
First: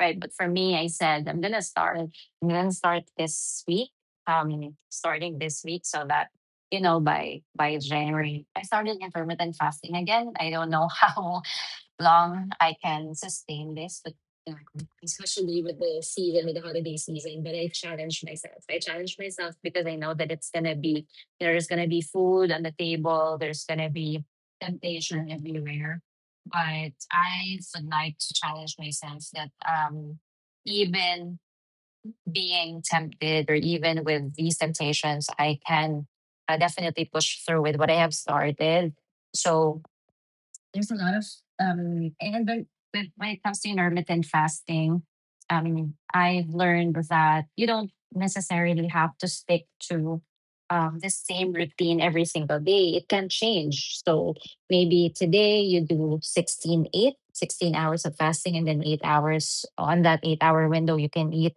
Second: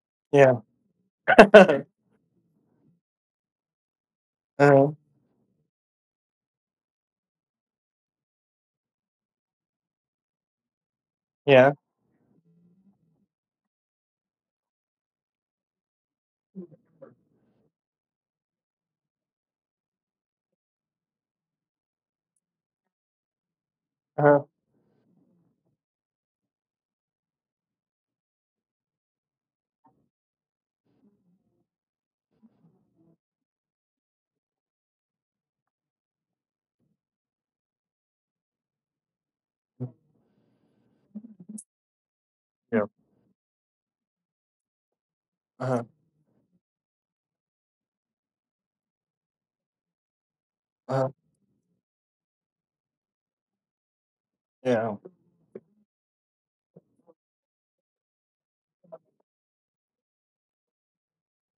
A: right? But for
B: yeah.
A: me, I said I'm gonna
B: Uh-huh.
A: start. I'm gonna start this week. Starting this week, so that you know by January, I started intermittent fasting again. I don't know how
B: Yeah.
A: long I can sustain this, but um, especially with the season, with the holiday season. But I challenge myself. I challenge myself because I know that it's gonna be there's gonna be food on the table. There's gonna be
B: Uh-huh.
A: temptation everywhere. But I would like to challenge myself that even being tempted or even with these temptations, I can definitely push through with what I have started. So there's a lot of and
B: Yeah.
A: when it comes to intermittent fasting,
B: Uh-huh.
A: I've learned that you don't necessarily have to stick to
B: Uh-huh.
A: the same routine every single day. It can change. So
B: Yeah.
A: maybe today you do 16:8, 16 hours of fasting, and then 8 hours on that 8-hour window you can eat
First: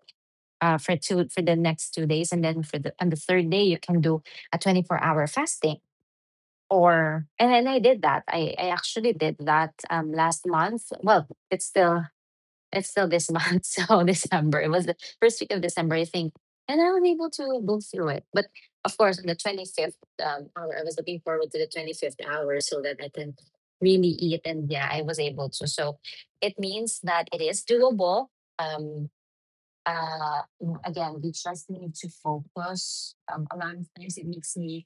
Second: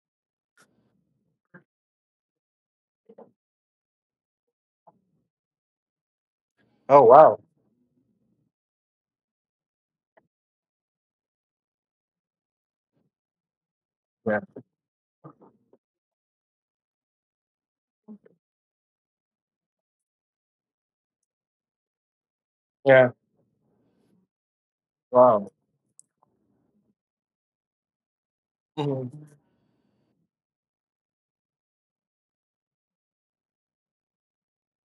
A: for two for the next 2 days, and then for the third day you can do a 24-hour fasting.
B: Oh,
A: or
B: wow.
A: and then I did that. I actually did that last month. Well, it's still this month, so
B: Yeah,
A: December. It was the first week of December, I think. And I was able to go through it. But of course on the 25th hour, I was looking forward to the 25th hour so that I
B: yeah.
A: can really eat, and yeah, I was
B: Wow.
A: able to. So it means that it is doable. Um
B: Hmm.
A: uh, Again, we just need to focus. A lot of times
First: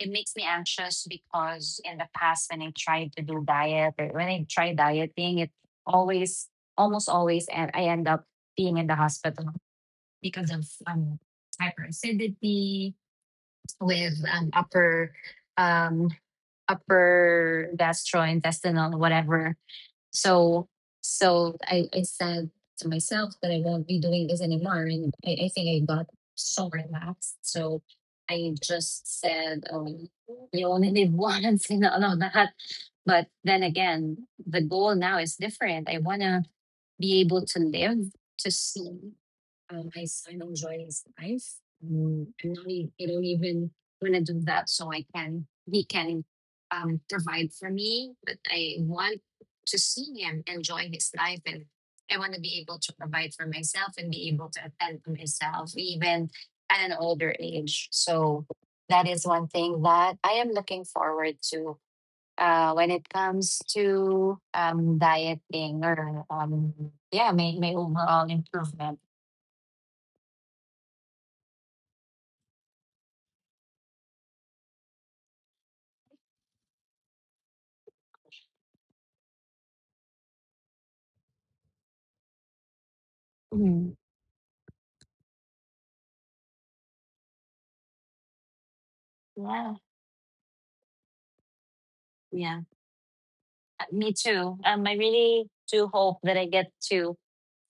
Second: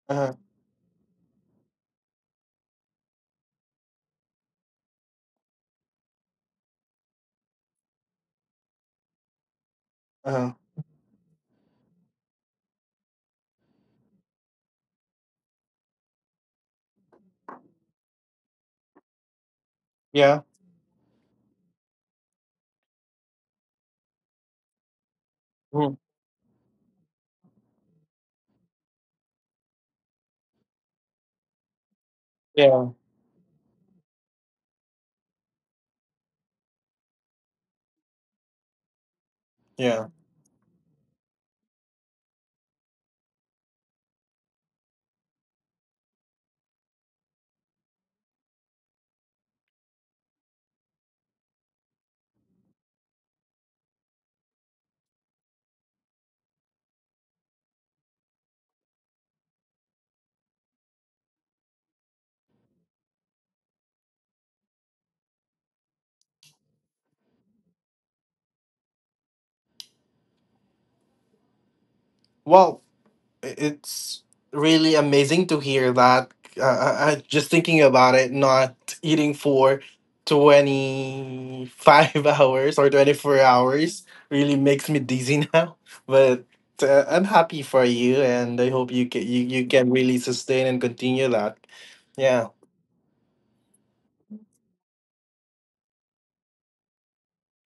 A: it
B: Uh-huh.
A: makes me anxious because in the past when I tried to do diet or when I try dieting, it always almost always and I end up being in the hospital because
B: Uh-huh.
A: of hyperacidity with upper um upper gastrointestinal whatever,
B: Yeah.
A: so so I said to myself that I won't be doing this anymore. And I think I
B: Mhm.
A: got so relaxed. So I just said, oh, you only live once, and all of that.
B: Yeah,
A: But then again, the goal now is different. I want to be able to live, to see. My
B: yeah.
A: enjoy his life. Mm, and now he, don't even want to do that, so I can he can provide for me. But I want to see him enjoy his life, and I want to be able to provide for myself and be able to attend to myself, even at an older age. So that is one thing that I am looking forward to. When it comes to dieting or yeah, my overall improvement.
B: Well, it's really amazing to hear that. Just thinking about it, not eating for 25 hours or 24 hours really makes me dizzy now. But I'm happy for you, and I hope you
A: Yeah,
B: can really sustain and continue that. Yeah,
A: yeah, me too. I really do hope that I get to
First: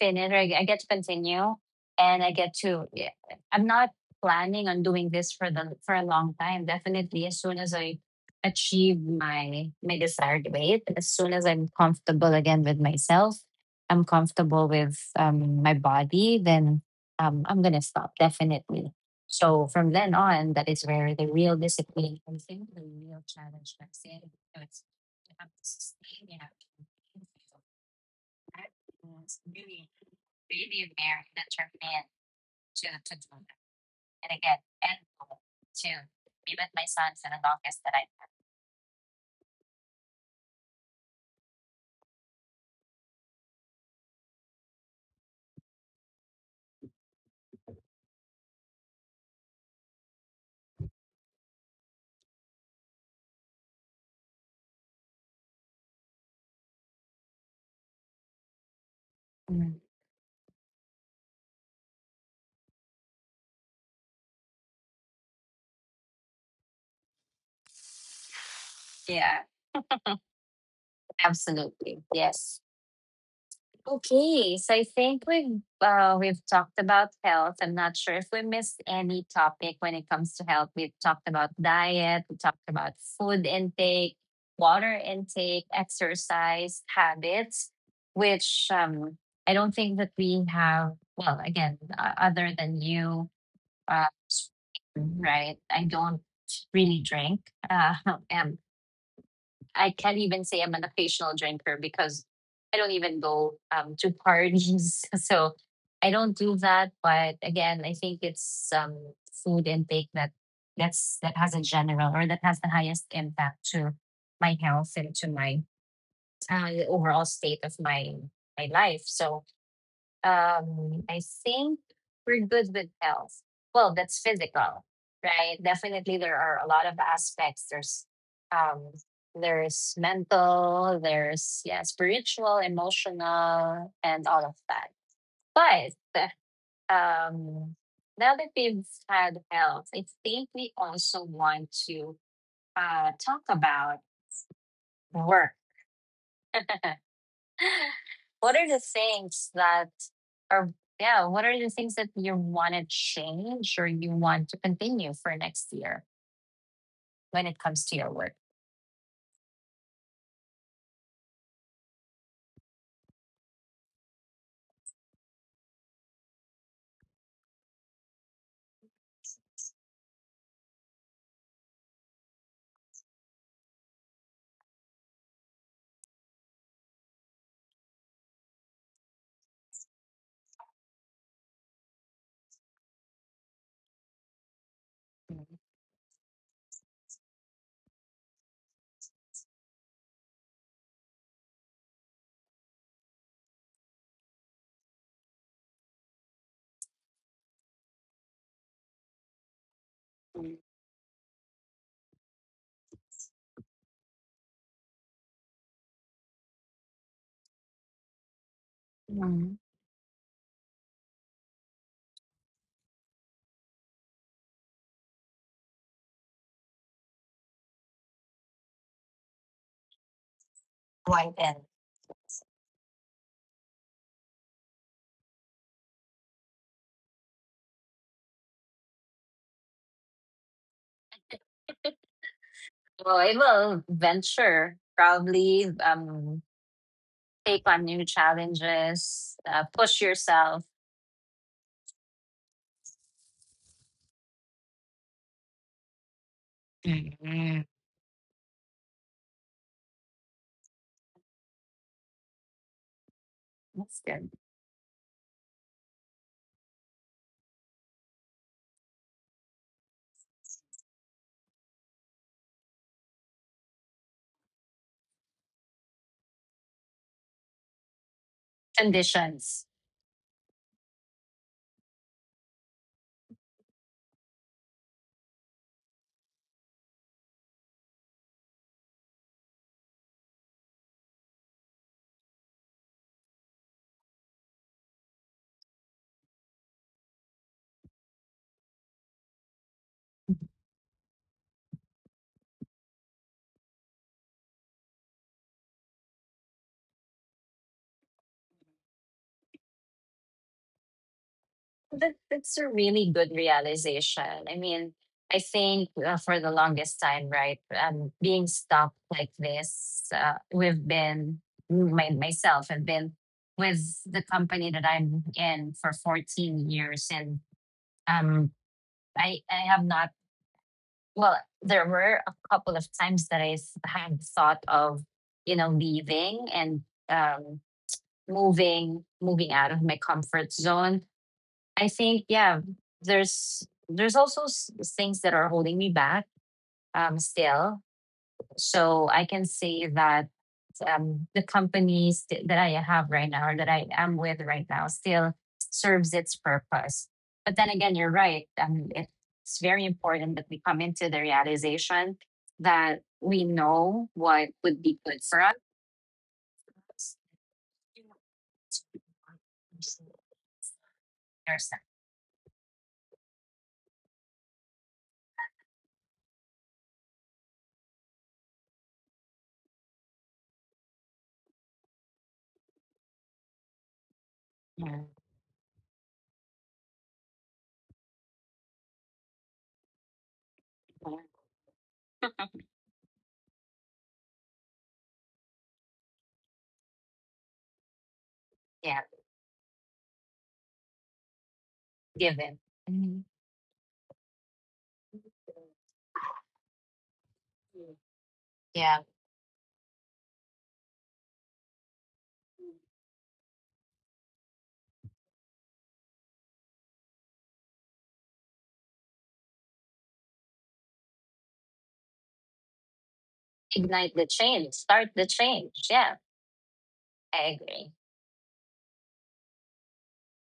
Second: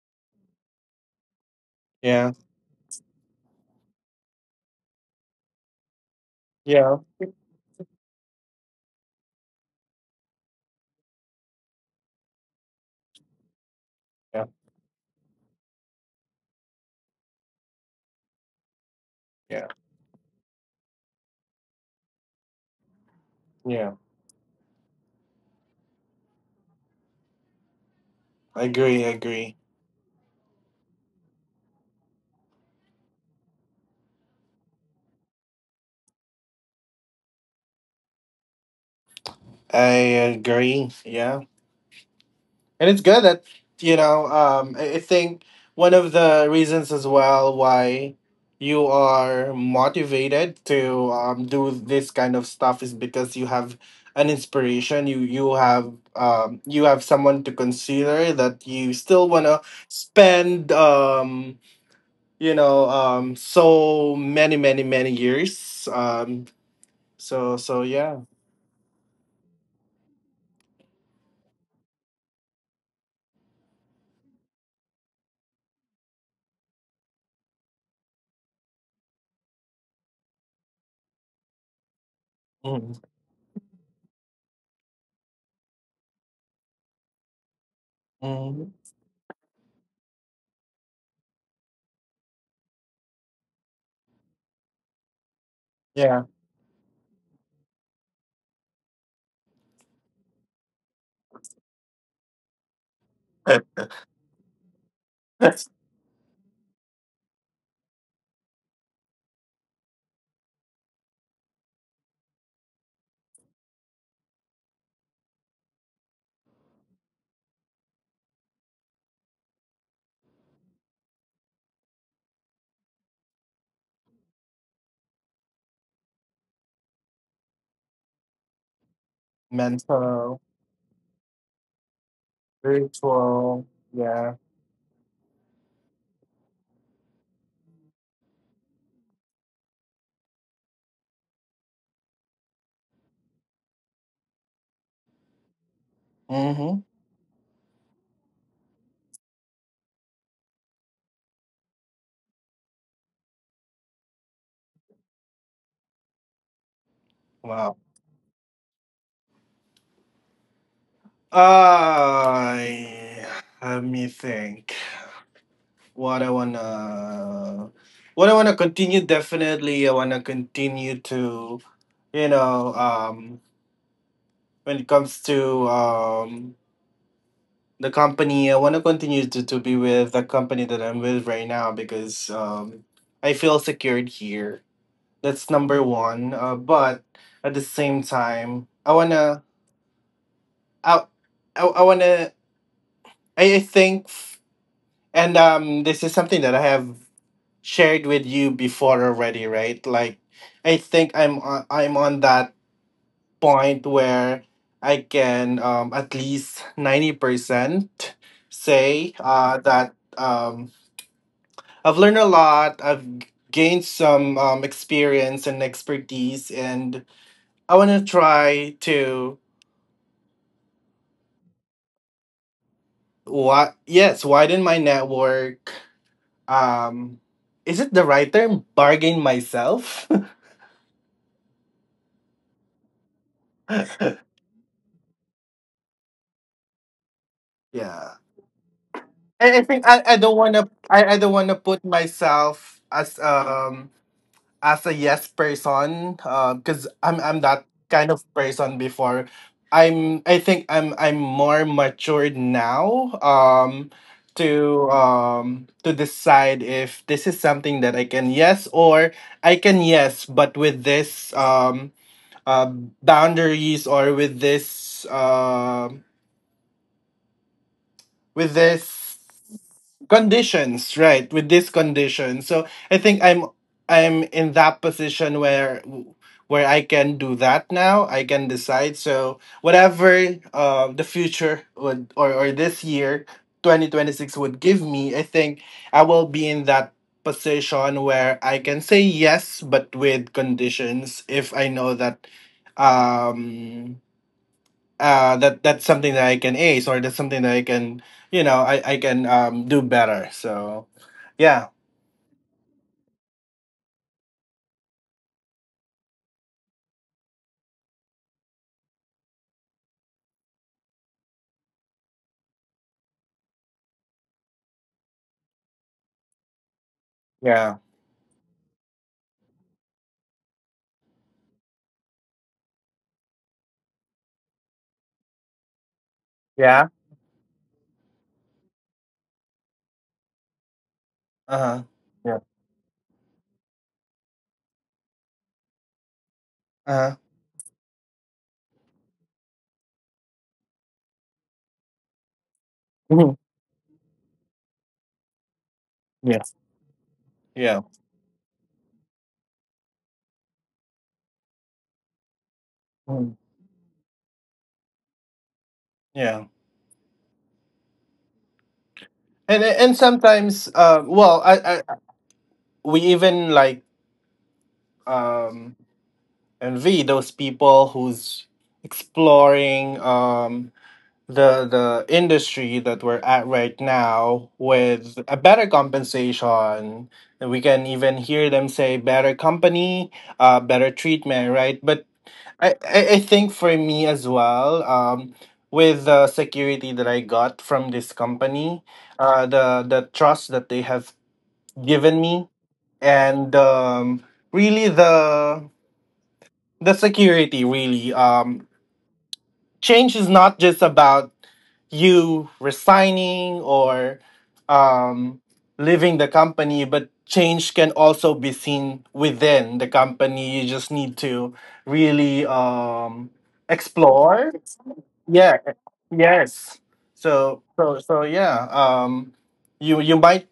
A: finish, or I get to continue, and I
B: yeah,
A: get to. Yeah, I'm not planning on doing this for the for a long time.
B: yeah,
A: Definitely, as soon as I achieve my desired weight, and as soon as I'm comfortable again with myself, I'm
B: yeah,
A: comfortable with my body, then I'm gonna stop definitely. So
B: yeah,
A: from then on, that is where the real discipline comes in, the real challenge comes
B: yeah.
A: in. You have to sustain, you have to campaign for your right.
B: I agree, I
A: And it's
B: agree.
A: really, really rare that to do that. And again, and to be with my son for the longest that I can.
B: I agree. Yeah. And it's good that I think one of the reasons as well why you are motivated to do this kind of stuff is because you have an inspiration. You have, you have someone to consider that you still want to
A: Mm.
B: spend, so many many many years, so yeah.
A: Yeah, absolutely. Yes. Okay, so I think we've talked about health. I'm not sure if we missed any topic when it comes to health. We've talked about diet, we talked about
B: Mhm.
A: food intake, water intake, exercise habits, which
B: Mhm.
A: I don't think that we have. Well, again, other than you, uh, right? I don't
B: Yeah.
A: really drink. Uh, and I can't even say I'm an occasional drinker because I don't even go to parties. So I don't do that. But again, I think it's food intake that that has a general or that has the highest impact to my health and to my overall state of my life. So I think we're good with health. Well, that's physical, right? Definitely, there are a lot of aspects. Um, there's
B: Mental.
A: mental, there's yeah, spiritual,
B: Very.
A: emotional, and
B: Yeah.
A: all of that. But um, now that we've had health, I think we also want to talk about work.
B: Mm-hmm.
A: What are the things that are, yeah, what are the things that you want to change or you want to continue for next year when it
B: Wow.
A: comes to your work?
B: I Let me think. What I wanna, what I wanna continue. Definitely, I wanna continue to, you know um when it comes to the company. I wanna continue to be with the company that I'm with right now because I feel secured here. That's number one. But at the same time, I I, I wanna I I think, f- and this is something that I have shared with you before already, right? Like, I think I'm on that point where I can, at least 90% say,
A: Mm.
B: that I've learned a lot. I've gained some experience and expertise, and I want to try to...
A: Why then?
B: What? Yes, widen my network. um is it the right term, bargain myself?
A: Well, I will venture, probably take on new
B: Yeah.
A: challenges,
B: i,
A: push
B: I think,
A: yourself.
B: I don't want to put myself as a yes person, because i'm
A: Mhm.
B: i'm that kind of person before. I think I'm more matured now,
A: That's good.
B: to, to decide if this is something that I can yes or I can yes but with this, boundaries, or with this, with this
A: Conditions.
B: conditions, right? With this condition. So I think I'm in that position where I can do that now. I can decide. So whatever, the future would, or this year 2026 would give me, I think I will be in that position where I can say yes but with conditions if I know that, um that that's something that I can ace, or that's something that I can, I can do better. So yeah.
A: That that's a really good realization. I mean, I think for the longest time, right, being stuck like this, we've been myself. I've been with the company that I'm in for 14 years, and
B: Yeah,
A: um, I have not. Well, there were a couple of times that I had thought of, you know, leaving and
B: yeah.
A: um, moving out of my comfort zone.
B: Uh huh.
A: I think
B: Yeah.
A: yeah, there's also things that are holding me back,
B: Uh
A: still. So I can say that the companies that I have right
B: huh.
A: now or that I am with right now still serves its
B: Yes.
A: purpose. But then
B: Yeah.
A: again, you're right. It's very important that we come into the realization that
B: Mhm.
A: we know what would be good for us.
B: Yeah. And sometimes, well, I,
A: There's that.
B: I we even like, um envy those people who's exploring, the industry that we're at right now with a better compensation, and we can even hear them say better company, better treatment, right? But I think, for me as well, with the security that I got from this company,
A: Yeah,
B: the trust that they have given me,
A: given. Mm-hmm.
B: and really the security, really,
A: Yeah.
B: change is not just about you resigning or um, leaving the company, but change can also be seen within the company. You just need to really,
A: Ignite the
B: explore.
A: change. Start the
B: Yeah.
A: change. Yeah.
B: Yes.
A: I
B: So
A: agree.
B: so so yeah. You might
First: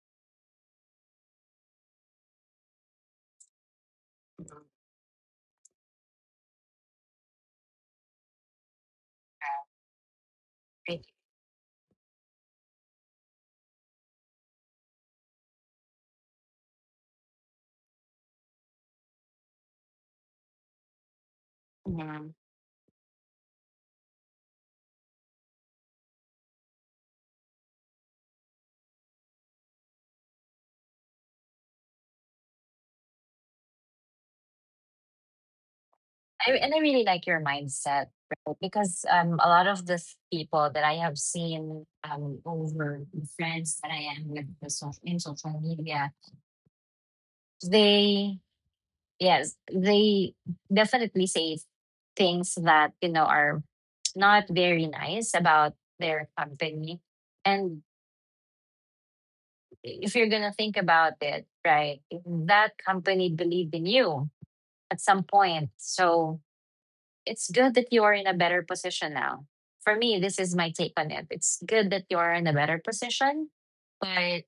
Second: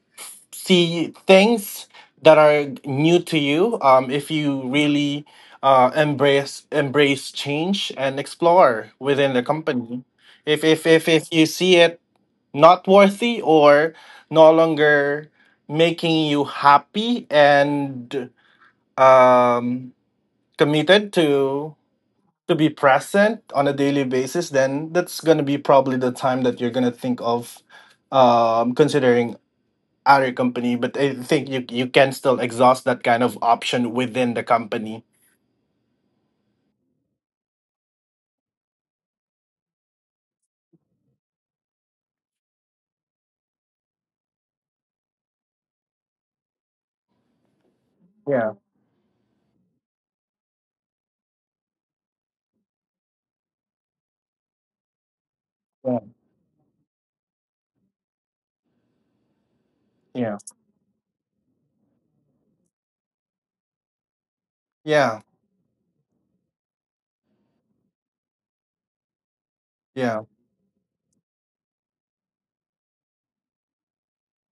B: see things that are new to you, if you really, embrace change and explore within the company. If,
A: Great.
B: if you see it not worthy or no longer making you happy and um, committed to
A: Yeah.
B: to be present on a daily basis, then that's going to be probably the time that you're going to think of considering other company. But I think you can still exhaust that kind of option within the company.
A: I, and I really like your mindset, right? Because a lot of the people that I have seen over the friends that I am with in social media, they,
B: Yeah,
A: yes, they definitely say things that, you know, are not very nice about
B: yeah,
A: their company. And if you're
B: yeah,
A: gonna think about it, right, that company believed in you at
B: yeah,
A: some point. So it's good that you are in a better position now. For
B: yeah,
A: me, this is my take on it. It's good that you are in a better position, but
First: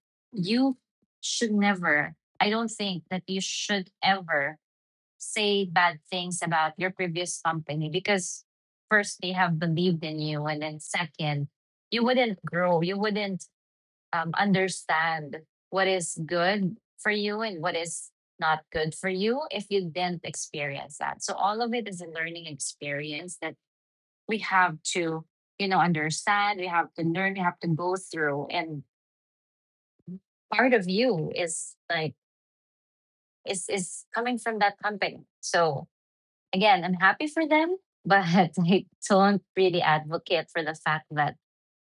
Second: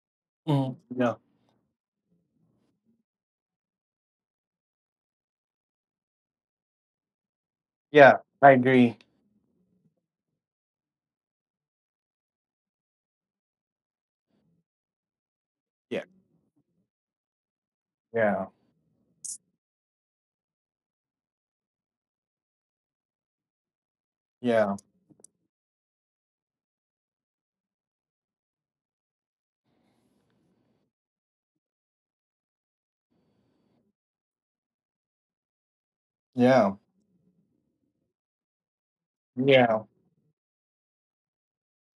B: mm,
A: you
B: yeah,
A: should never, I don't think that you should ever say bad things about your previous company
B: yeah.
A: because
B: I agree.
A: first, they have believed in you. And then second, you wouldn't grow. You wouldn't understand what
B: Yeah,
A: is good for you and what is
B: yeah,
A: not good for you if you didn't experience that. So all of it is a learning experience that we
B: yeah,
A: have to, you know, understand, we have to learn, we have to go through. And part of you is like is coming from that company. So
B: yeah,
A: again, I'm happy for them, but I don't really
B: yeah,
A: advocate for the fact that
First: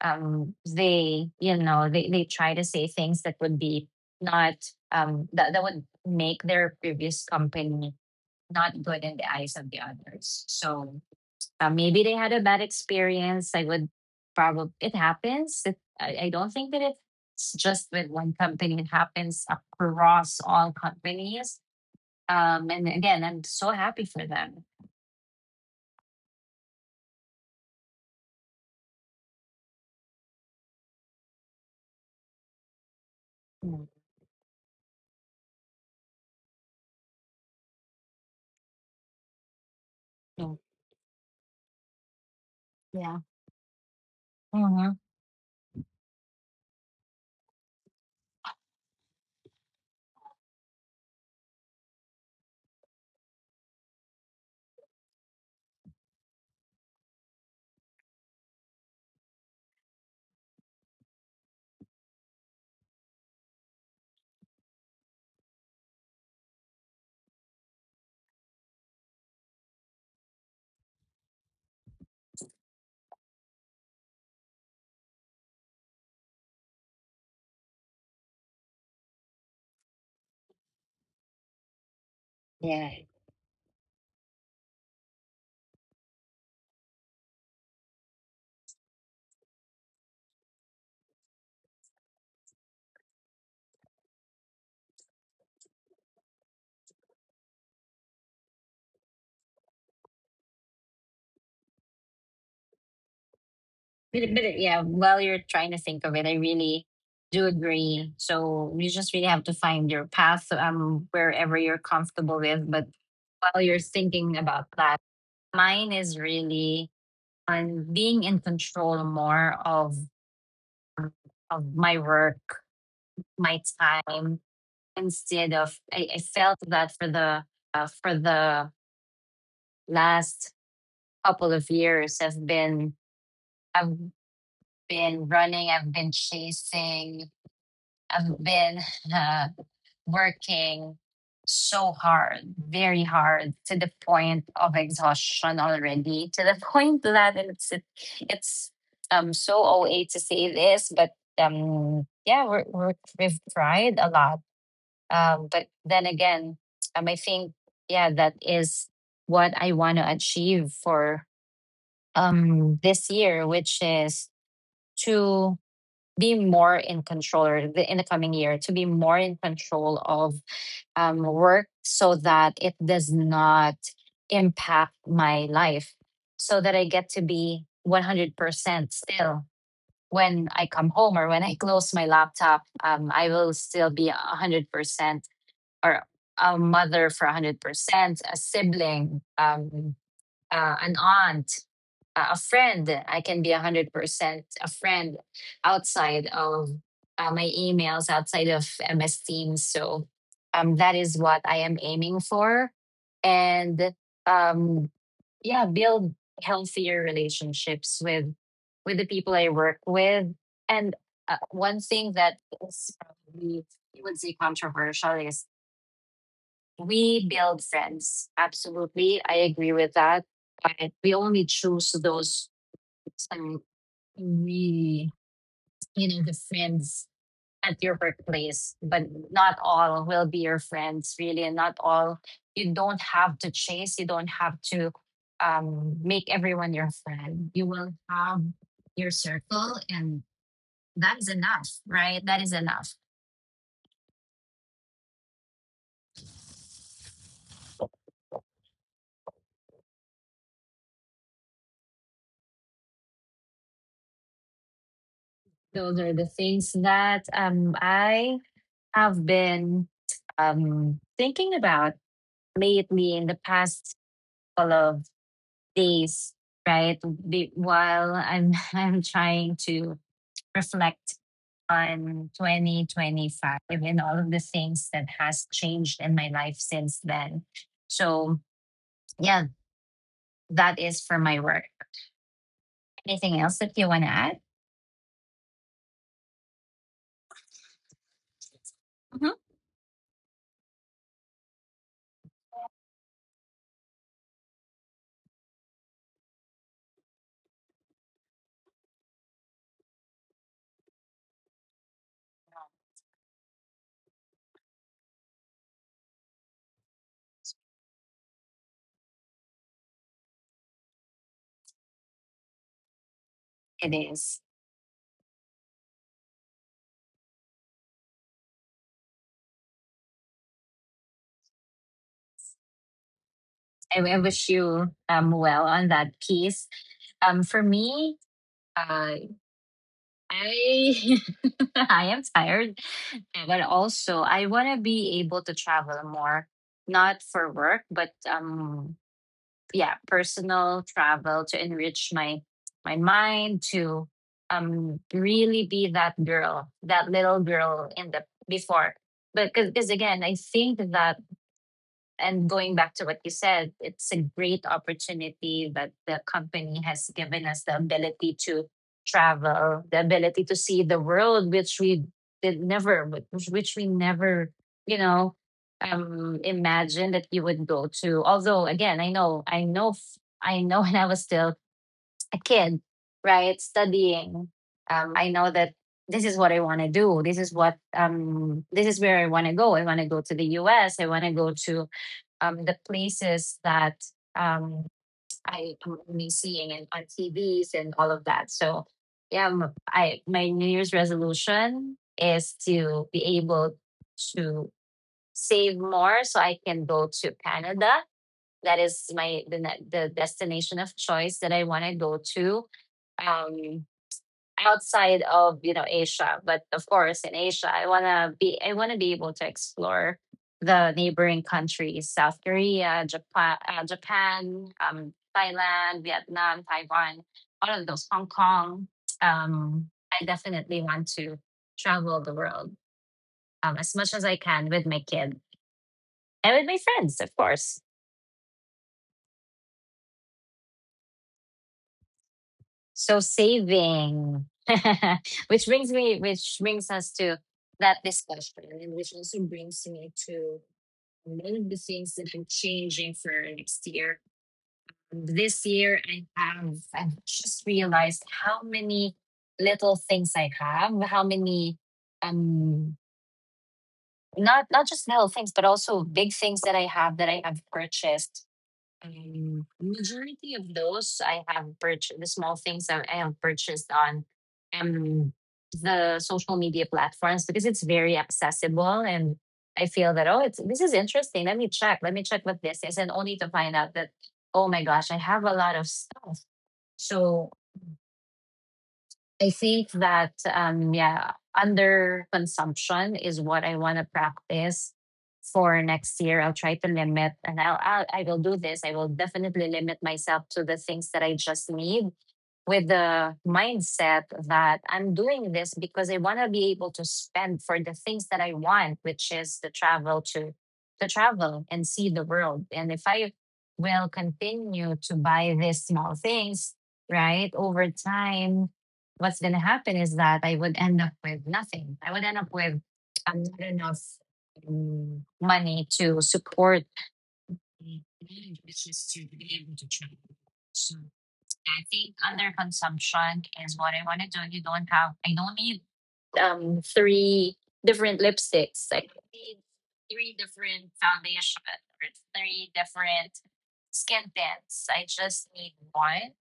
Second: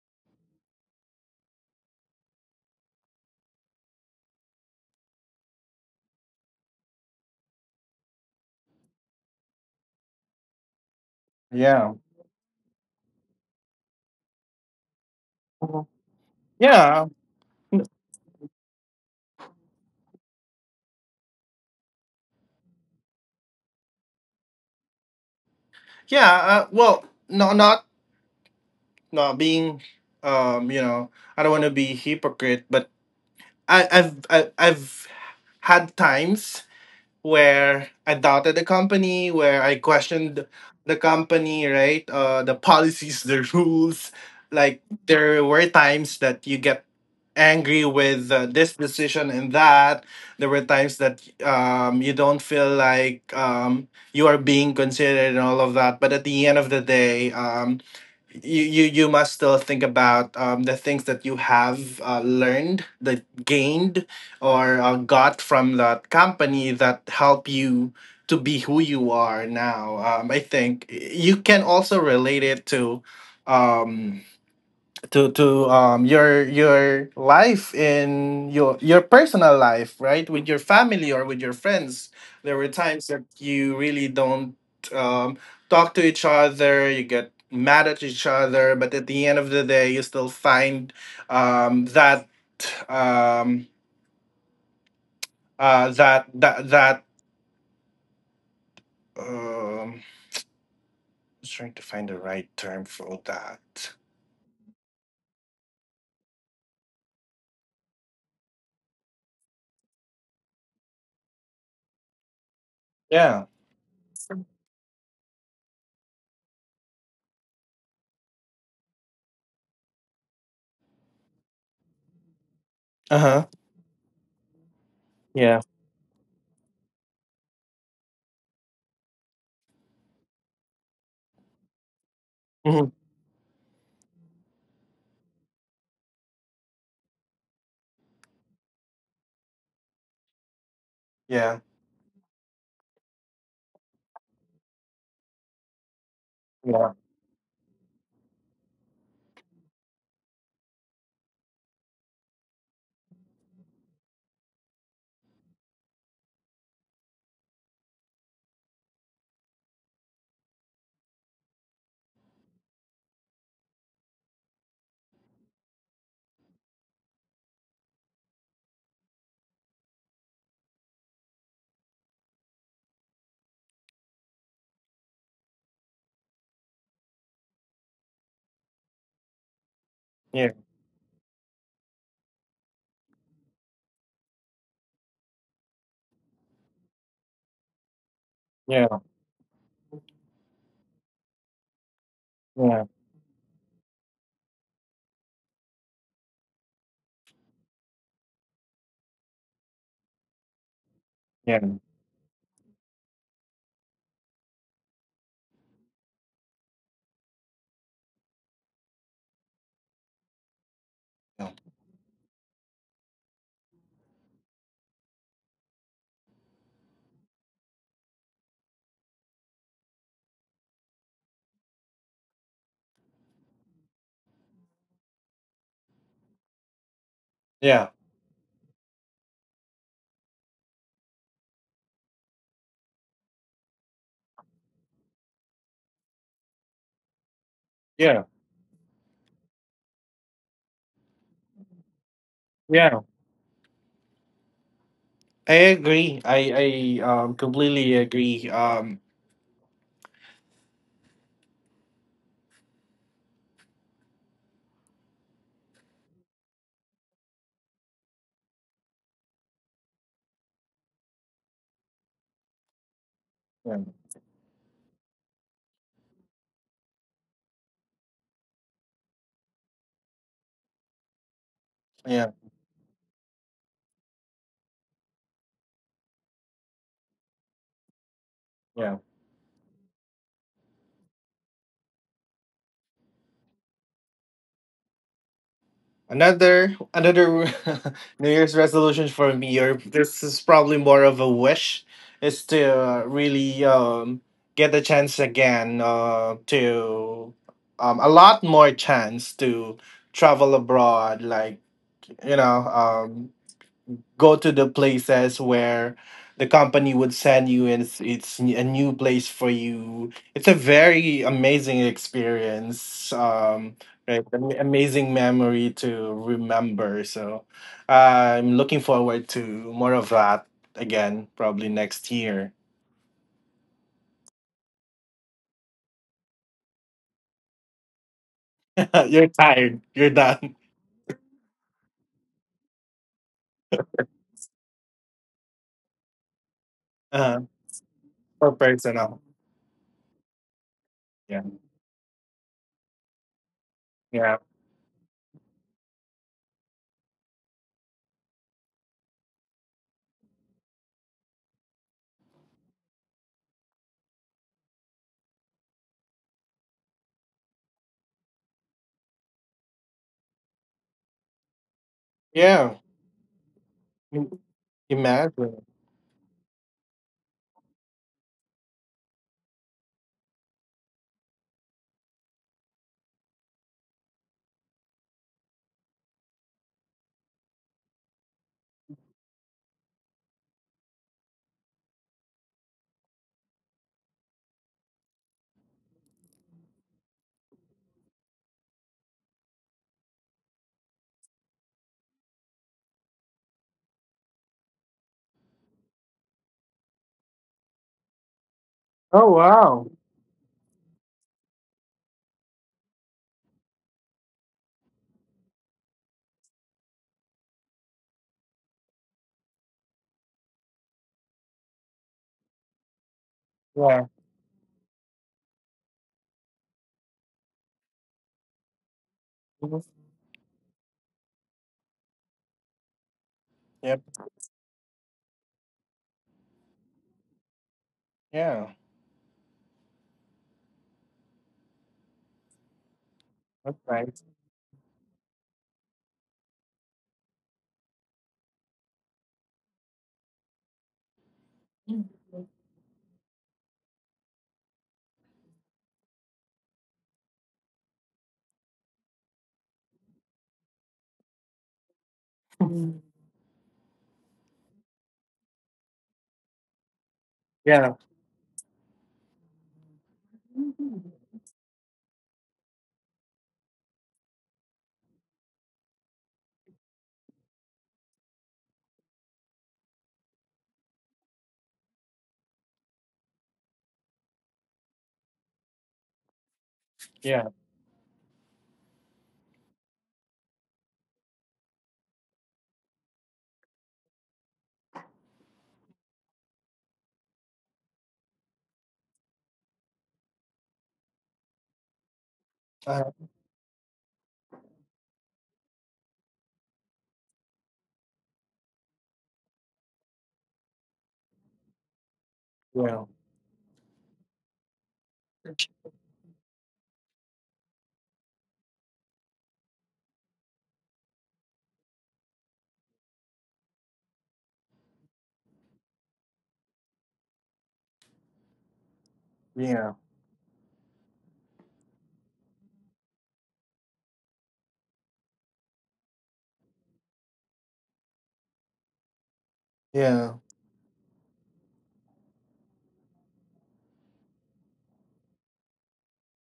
A: they you know they try to say things that would be not that would make their previous company not good in the eyes of the others. So
B: yeah.
A: maybe they had a bad experience. I would probably it happens
B: Mhm.
A: I don't think that
B: Yeah,
A: it's just with one company. It happens across all companies, and again I'm so happy for them.
B: yeah. Well, no, not being, um, you know, I don't want to be hypocrite, but
A: Mm,
B: I've had times where I doubted the company, where I questioned
A: mm,
B: the company, right? The
A: yeah.
B: policies, the rules. Like,
A: Mhm.
B: there were times that you get angry with, this decision and that. There were times that, you don't feel like, you are being considered, and all of that. But at the end of the day, you must still think about, the things that you have, learned, that gained, or got from that company that help you to be who you are now. I think you can also relate it to. Um, to your life in your personal life, right? With your family or with your friends, there were times that you really don't, um talk to each other, you get mad at each other, but at the end of the day, you still find, that, um that um just trying to find the right term for that.
A: But yeah, while you're trying to think of it, I really do agree. So you just really have to find your path wherever you're comfortable with. But
B: Yeah.
A: while you're thinking about that, mine is really on being in control more of my work,
B: Uh-huh.
A: my time, instead
B: Yeah.
A: of I felt that for the uh, for the last couple of years
B: Mhm.
A: I've been running, I've been chasing I've been uh, working
B: Yeah,
A: so hard, very hard, to the point of exhaustion already, to the
B: yeah,
A: point that it's so OA to say this, but yeah, we've tried a lot, but then again, I think yeah, that is what I want to achieve for this year, which is to be more in control, in the coming year, to be more in control of work so that it does not impact my life, so that I get to be 100% still when
B: yeah,
A: I come home. Or when I close my laptop, I will still be 100%, or a mother for 100%, a
B: yeah.
A: sibling, an aunt, a
B: Yeah.
A: friend. I can be 100% a friend outside of my emails, outside of MS Teams. So that is what I
B: Yeah.
A: am aiming for. And um, yeah, build healthier relationships with the people I work with. And
B: Yeah.
A: one thing that is probably, you would say, controversial is we build friends. Absolutely. I agree with that. But we only choose those um, we you know the friends at
B: Yeah.
A: your workplace, but not all will be your friends really, and not all, you don't have to chase, you don't have to make everyone your friend. You will
B: Yeah.
A: have your circle, and that is enough, right? That is enough.
B: Yeah. I agree. I completely agree.
A: Those are the things that I have been thinking about lately in the past
B: Yeah.
A: couple of days, right? While I'm I'm trying to reflect on
B: Yeah.
A: 2025 and all of the things that has changed in my life since then. So
B: Yeah.
A: yeah, that is for my work. Anything else that you want to add?
B: Another New Year's
A: Mhm.
B: resolution for me, or this is probably more of a wish, is to, really, get a chance again, to, a lot more chance to travel abroad, like you know um. Go to the places where the company would send you, and it's a new place for you, it's a very amazing experience.
A: It is.
B: Right, amazing memory to remember. So I'm looking forward to more of that again, probably next year.
A: I wish you well on that piece. For me, uh,
B: You're tired, you're done.
A: I I am tired. But also, I want to be able to travel more, not
B: uh,
A: for work, but
B: for personal.
A: yeah, personal
B: Yeah,
A: travel to enrich my my mind to
B: yeah,
A: really be that girl, that little girl in the before. But because again, I think that, and going back to what you said, it's a great opportunity that the company has given us the ability to travel, the ability to see the world, which we did
B: yeah.
A: never, which we
B: im-
A: never, you know,
B: Imagine.
A: imagined that you would go to. Although, again, I know, I know, I know, when I was still a kid, right, studying, I know that this is what I want to do. This is what this is where I want to go. I want to go to the U.S. I want to go to the places that um, I am only seeing and on TVs and all of that. So yeah, I my New Year's resolution is to be able to save more so I can go to Canada. That is
B: Oh,
A: my
B: wow.
A: the destination of choice that I want to go to. Um, outside of you know Asia, but of course in Asia, I wanna be able to explore the neighboring countries: South Korea, Japan,
B: Yeah.
A: Japan, Thailand, Vietnam, Taiwan, all of those, Hong Kong.
B: Mhm.
A: I definitely want to travel the world as
B: Yep.
A: much as I can with my kid and with my friends, of course.
B: Yeah.
A: So
B: That's nice.
A: saving, which brings us to that discussion, and which also brings me to made the things that I changing for next year. This year, I've just realized how many little things I have, how many um not not just little things, but also big things that I have
B: Yeah.
A: purchased majority of those I have purchased, the small things that I have purchased on um, the social media platforms because it's very accessible. And I feel that, oh, it's, this is interesting. Let me check. Let me check what this is. And only to find out that, oh my gosh, I have a lot of stuff.
B: Yeah.
A: So I think that yeah, under consumption is what I want to practice for next year. I'll try to limit and I will do this. I will definitely limit myself to the things that I just need with
B: Uh,
A: the mindset that I'm doing this because I want to be able to spend for the things that I want, which is the travel to travel and see the world. And if
B: yeah.
A: I will continue to buy these small things, right, over time what's going to happen is that I would end up with nothing. I would end up with not enough money to support my mind, to be able to
B: Yeah.
A: travel. So I think under consumption is what I want to do. You don't have, I don't need three different lipsticks. I don't need
B: Yeah.
A: three different foundations or three different skin tints. I just need one,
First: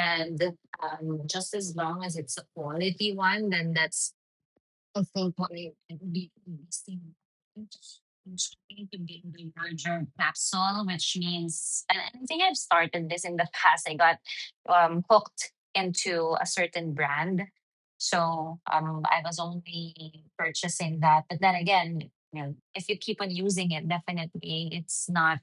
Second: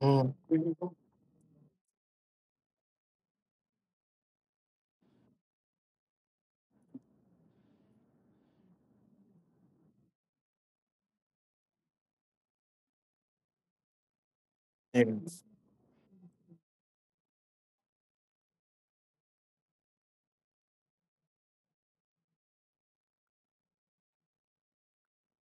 B: Mm.
A: just as long as it's a quality one, then that's also probably be investing into integrating the larger capsule, which means, and I think I've started this in the past. I got
B: Yeah.
A: hooked into a certain brand, so I was only purchasing that. But then again, you know, if you keep on using it, definitely it's not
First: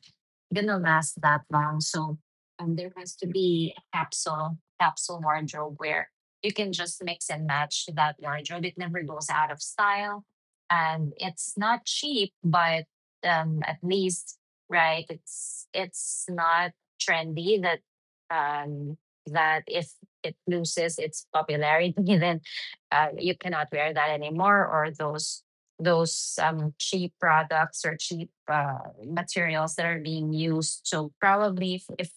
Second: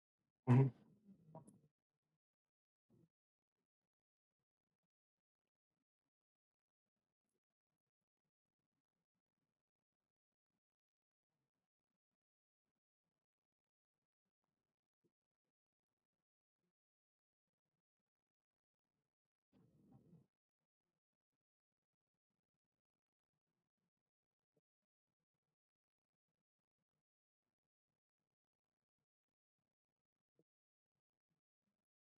B: Mhm.
A: gonna last that long. So there has to be a capsule wardrobe where you can just mix and match that wardrobe. It never goes out of style. And it's not cheap, but at least, right, it's not trendy that um, that if it loses its popularity, then you cannot wear that anymore, or those cheap products or cheap materials that are being used. So probably if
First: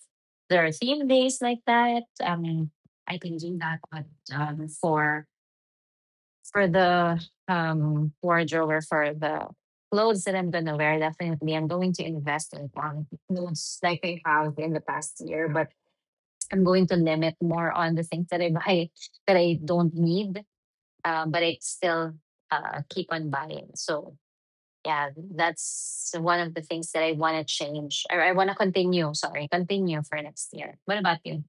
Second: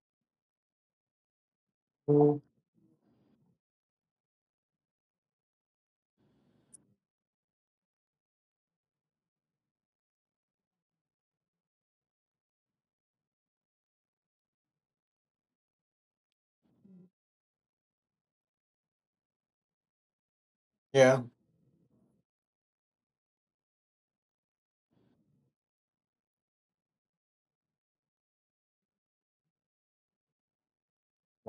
A: there are theme days like that,
B: Mm.
A: I can do that. But um, for for the wardrobe or for the clothes that I'm gonna wear. Definitely, I'm going to invest in on clothes like I have in the past year, but I'm going to limit more on the things that I buy that I don't need,
B: Yeah.
A: but I still keep on buying. So yeah, that's one of the things that I want to change. Or I want to continue. Sorry, continue for next year. What about you?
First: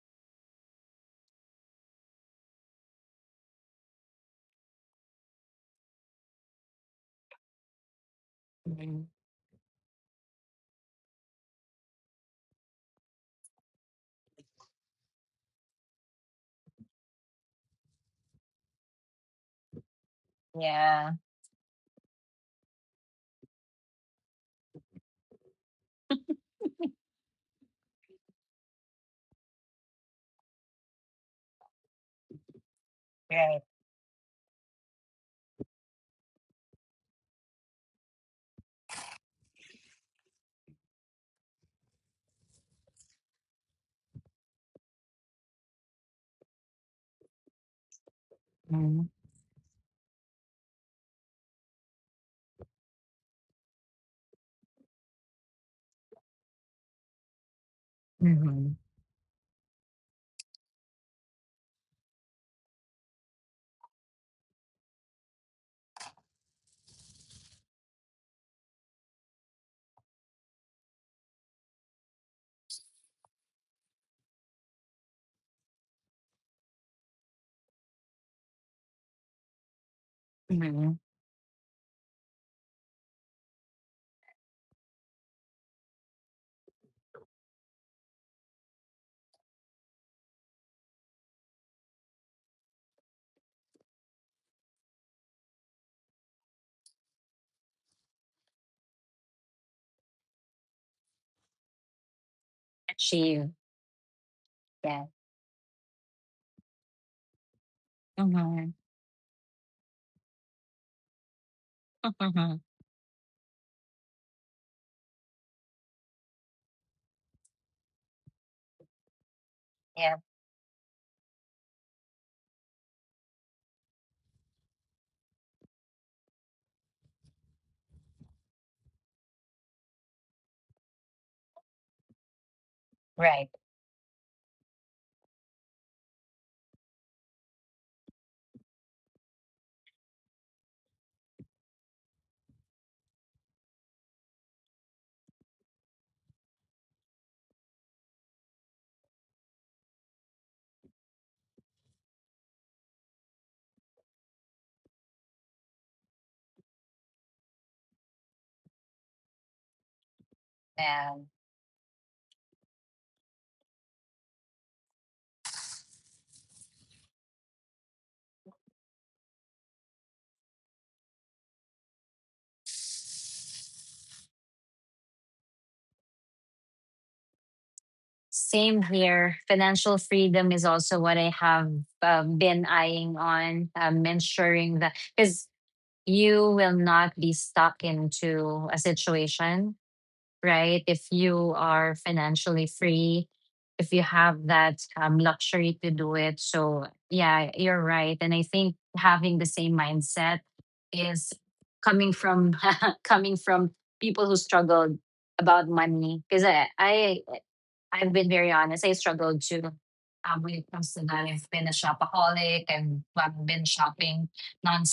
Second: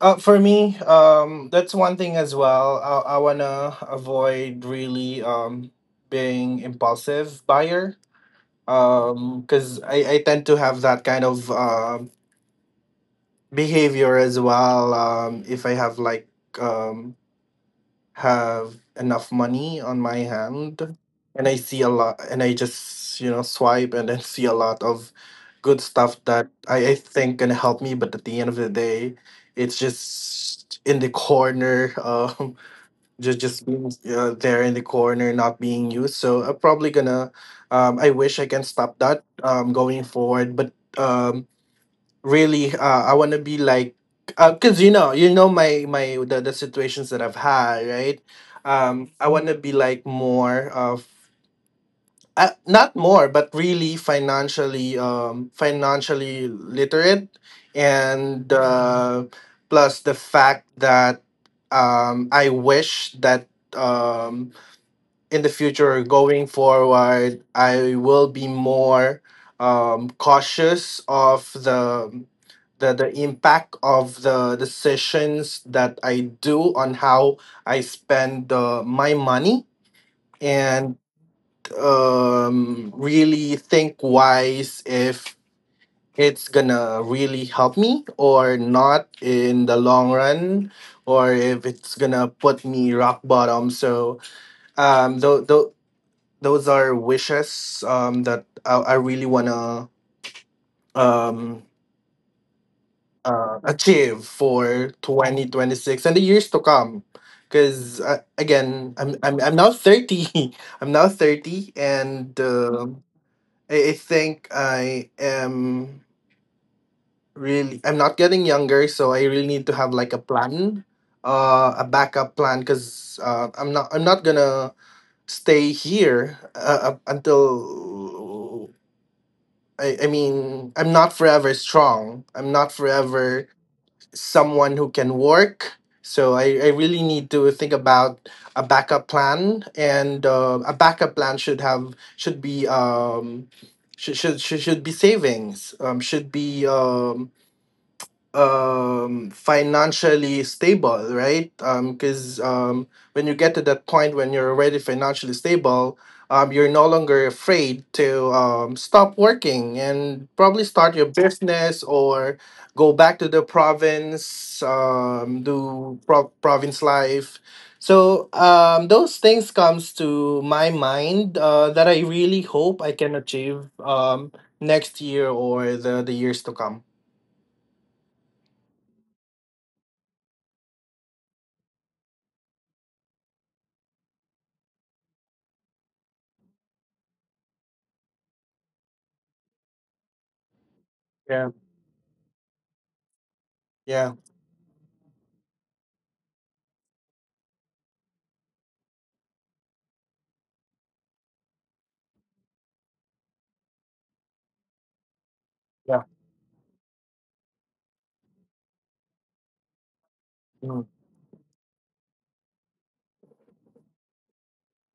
B: For me, that's one thing as well. I wanna avoid, really, being impulsive buyer.
A: Mhm.
B: Because I tend to have that kind of, behavior as well. If I have, like, um have enough money on my hand,
A: Yeah.
B: and I see a lot, and I just, swipe, and then see a lot of good stuff that I think can help me, but at the end of the day, it's just in the corner. Just
A: Right.
B: just being, there in the corner, not being used. So I'm probably gonna. I wish I can stop that, going forward, but really, I want to be like, because you know my the situations that I've had, right?
A: Mm-hmm.
B: I want to be like more of, not more but really financially, financially literate. And plus the fact that, I wish that, um in the future going forward, I will be more, cautious of the impact of the sessions that I do on how I spend, my money.
A: Mm-hmm.
B: And really think wise if it's gonna really help me or not in the long run, or if it's gonna put me rock bottom. So um th- th- those are wishes, that I really wanna, um,
A: Achieve.
B: achieve for
A: Yeah.
B: 2026 and the years to come. Because
A: Mhm.
B: again, I'm now 30. I'm now 30, and
A: Mhm.
B: I think I am really, I'm not getting younger, so I really need to have,
A: Yeah.
B: like, a plan, a backup plan. Because I'm not gonna stay here, up until I mean, I'm not forever strong, I'm not
A: Right.
B: forever someone who can work. So I really need to think about a backup plan, and a backup plan should be, should be savings, should be, financially stable, right? Because when you get to that point, when you're already financially stable, you're no longer afraid to, stop working and probably start your
A: Um,
B: business, or go back to the province, do province life. So those things comes to my mind, that I really hope I can achieve, next year or the years to come.
A: same here. Financial freedom is also what I have been eyeing on, ensuring that, because you will not be stuck into a situation, right? If
B: Yeah,
A: you are financially free, if you
B: yeah,
A: have that luxury to do it. So, yeah, you're right. And I think having the same mindset is coming from coming from people who struggled about
B: yeah,
A: money, because I I've been very honest. I struggled to when it
B: mm,
A: comes to that. I've been a shopaholic and I've been shopping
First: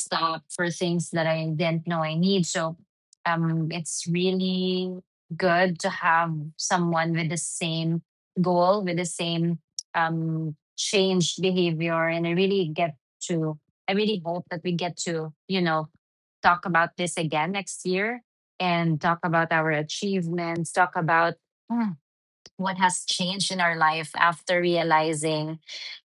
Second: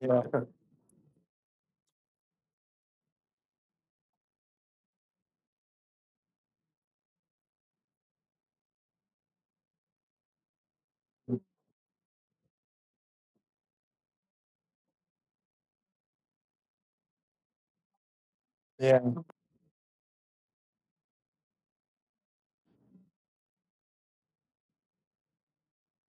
B: yeah,
A: for things that I didn't know I need. So it's really good to have someone with the same goal, with the same changed behavior. And to, I really hope that we get to, you know, talk about this again next year and
B: yeah,
A: talk about our achievements, talk about hmm, what has changed in our life after realizing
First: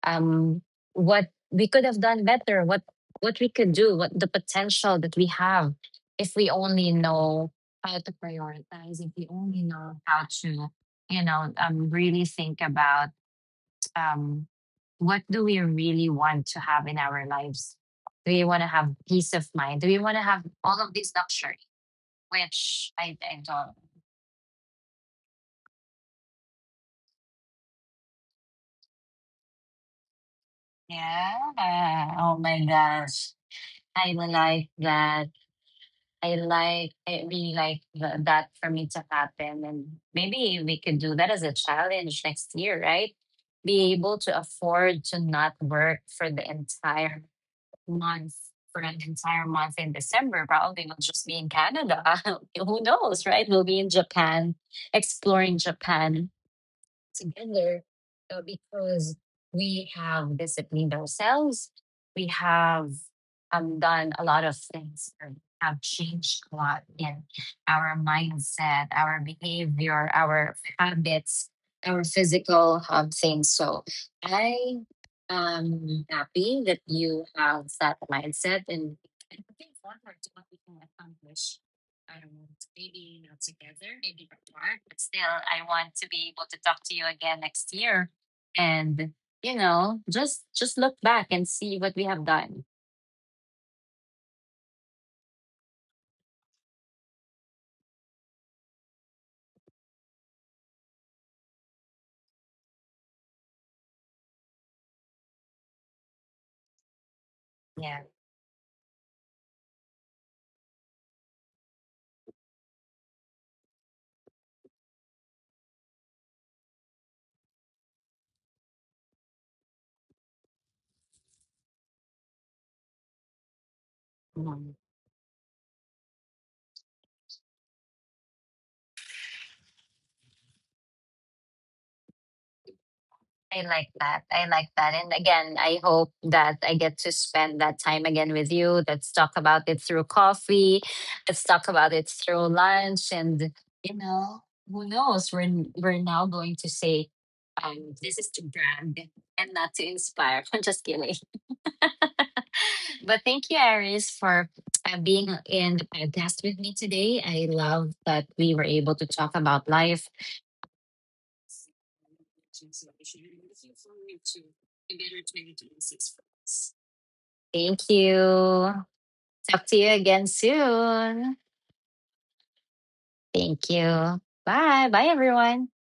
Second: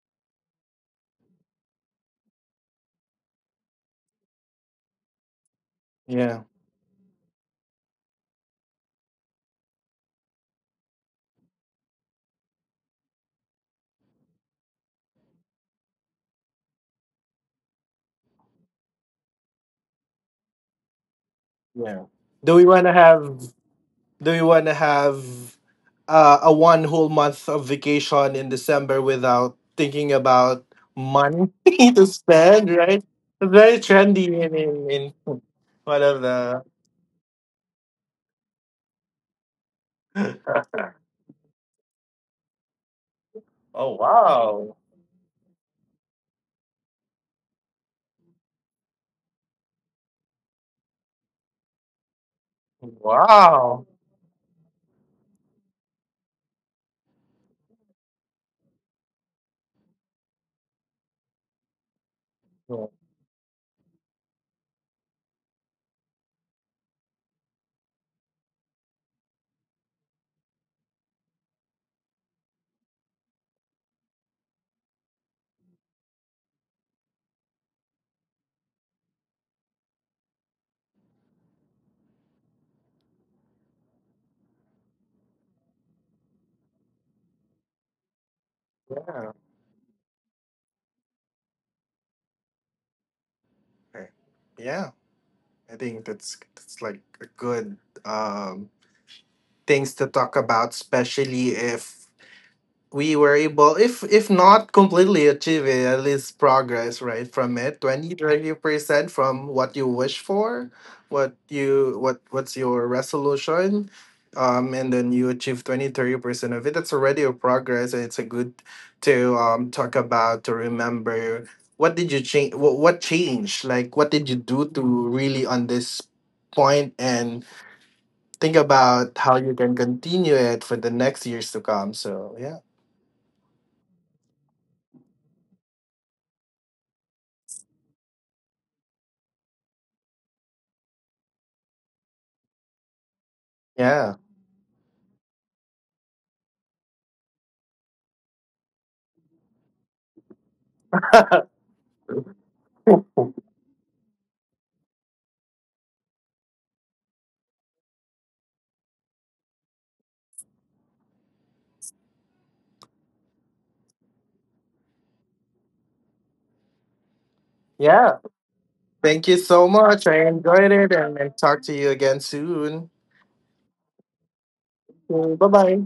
A: um, what we could have done better, what we could do, what the potential that we have if
B: yeah,
A: we only know how to prioritize, if we only know how to, you know, really think about um, what do we really want to have in our lives. Do we want to have peace of mind? Do we want to have all of these luxury?
B: yeah. Do we want
A: Which
B: to have?
A: I don't.
B: Do we want to have, a one whole month of vacation in December without thinking about money to
A: Yeah. Oh my
B: spend? Right,
A: gosh.
B: it's very
A: I
B: trendy in
A: like
B: in
A: that.
B: one of
A: I
B: the.
A: like, I really like that for me to happen. And maybe we could do that as a challenge next year, right? Be
B: Oh,
A: able to
B: wow!
A: afford to not work for the entire month, for an entire month in December. Probably we'll just be in Canada. Who knows, right? We'll be
B: Wow!
A: in Japan, exploring Japan together because we have disciplined ourselves. We
B: Yeah.
A: have done a lot of things or have changed a lot in our mindset, our behavior, our habits, our physical things. So I am happy that you have that mindset and I'm looking forward to what we can accomplish. I don't know, maybe not together, maybe apart, but still, I want to be able to talk to you again next year. And,
B: Yeah.
A: you know, just look back and see what we have done.
B: Okay. Yeah. I think that's like a good, um, things to talk about, especially if we were able, if not completely achieve it, at least progress, right, from it.
A: Yeah.
B: 20-30% from what you wish for, what's your resolution, and then you achieve 20-30% of it, that's already a progress, and it's a good to talk about, to remember what did you change, what changed, like what did you do
A: Mhm.
B: to really on this point, and think about how you can continue it for the next years to come. So yeah.
A: I like that. I like that. And again, I hope that I get to spend that time again with you. Let's talk about it through coffee. Let's talk about it through lunch. And, you
B: Yeah.
A: know, who knows? We're now going to say, this is to brag and not to inspire. I'm just kidding. But thank you, Iris, for being in the podcast with me today. I love that we were able to talk about life. Thank you.
B: Yeah. Thank you
A: Talk
B: so
A: to you
B: much.
A: again
B: I enjoyed it, and,
A: soon.
B: and talk to you again soon.
A: Thank you. Bye. Bye,
B: Bye
A: everyone.
B: bye.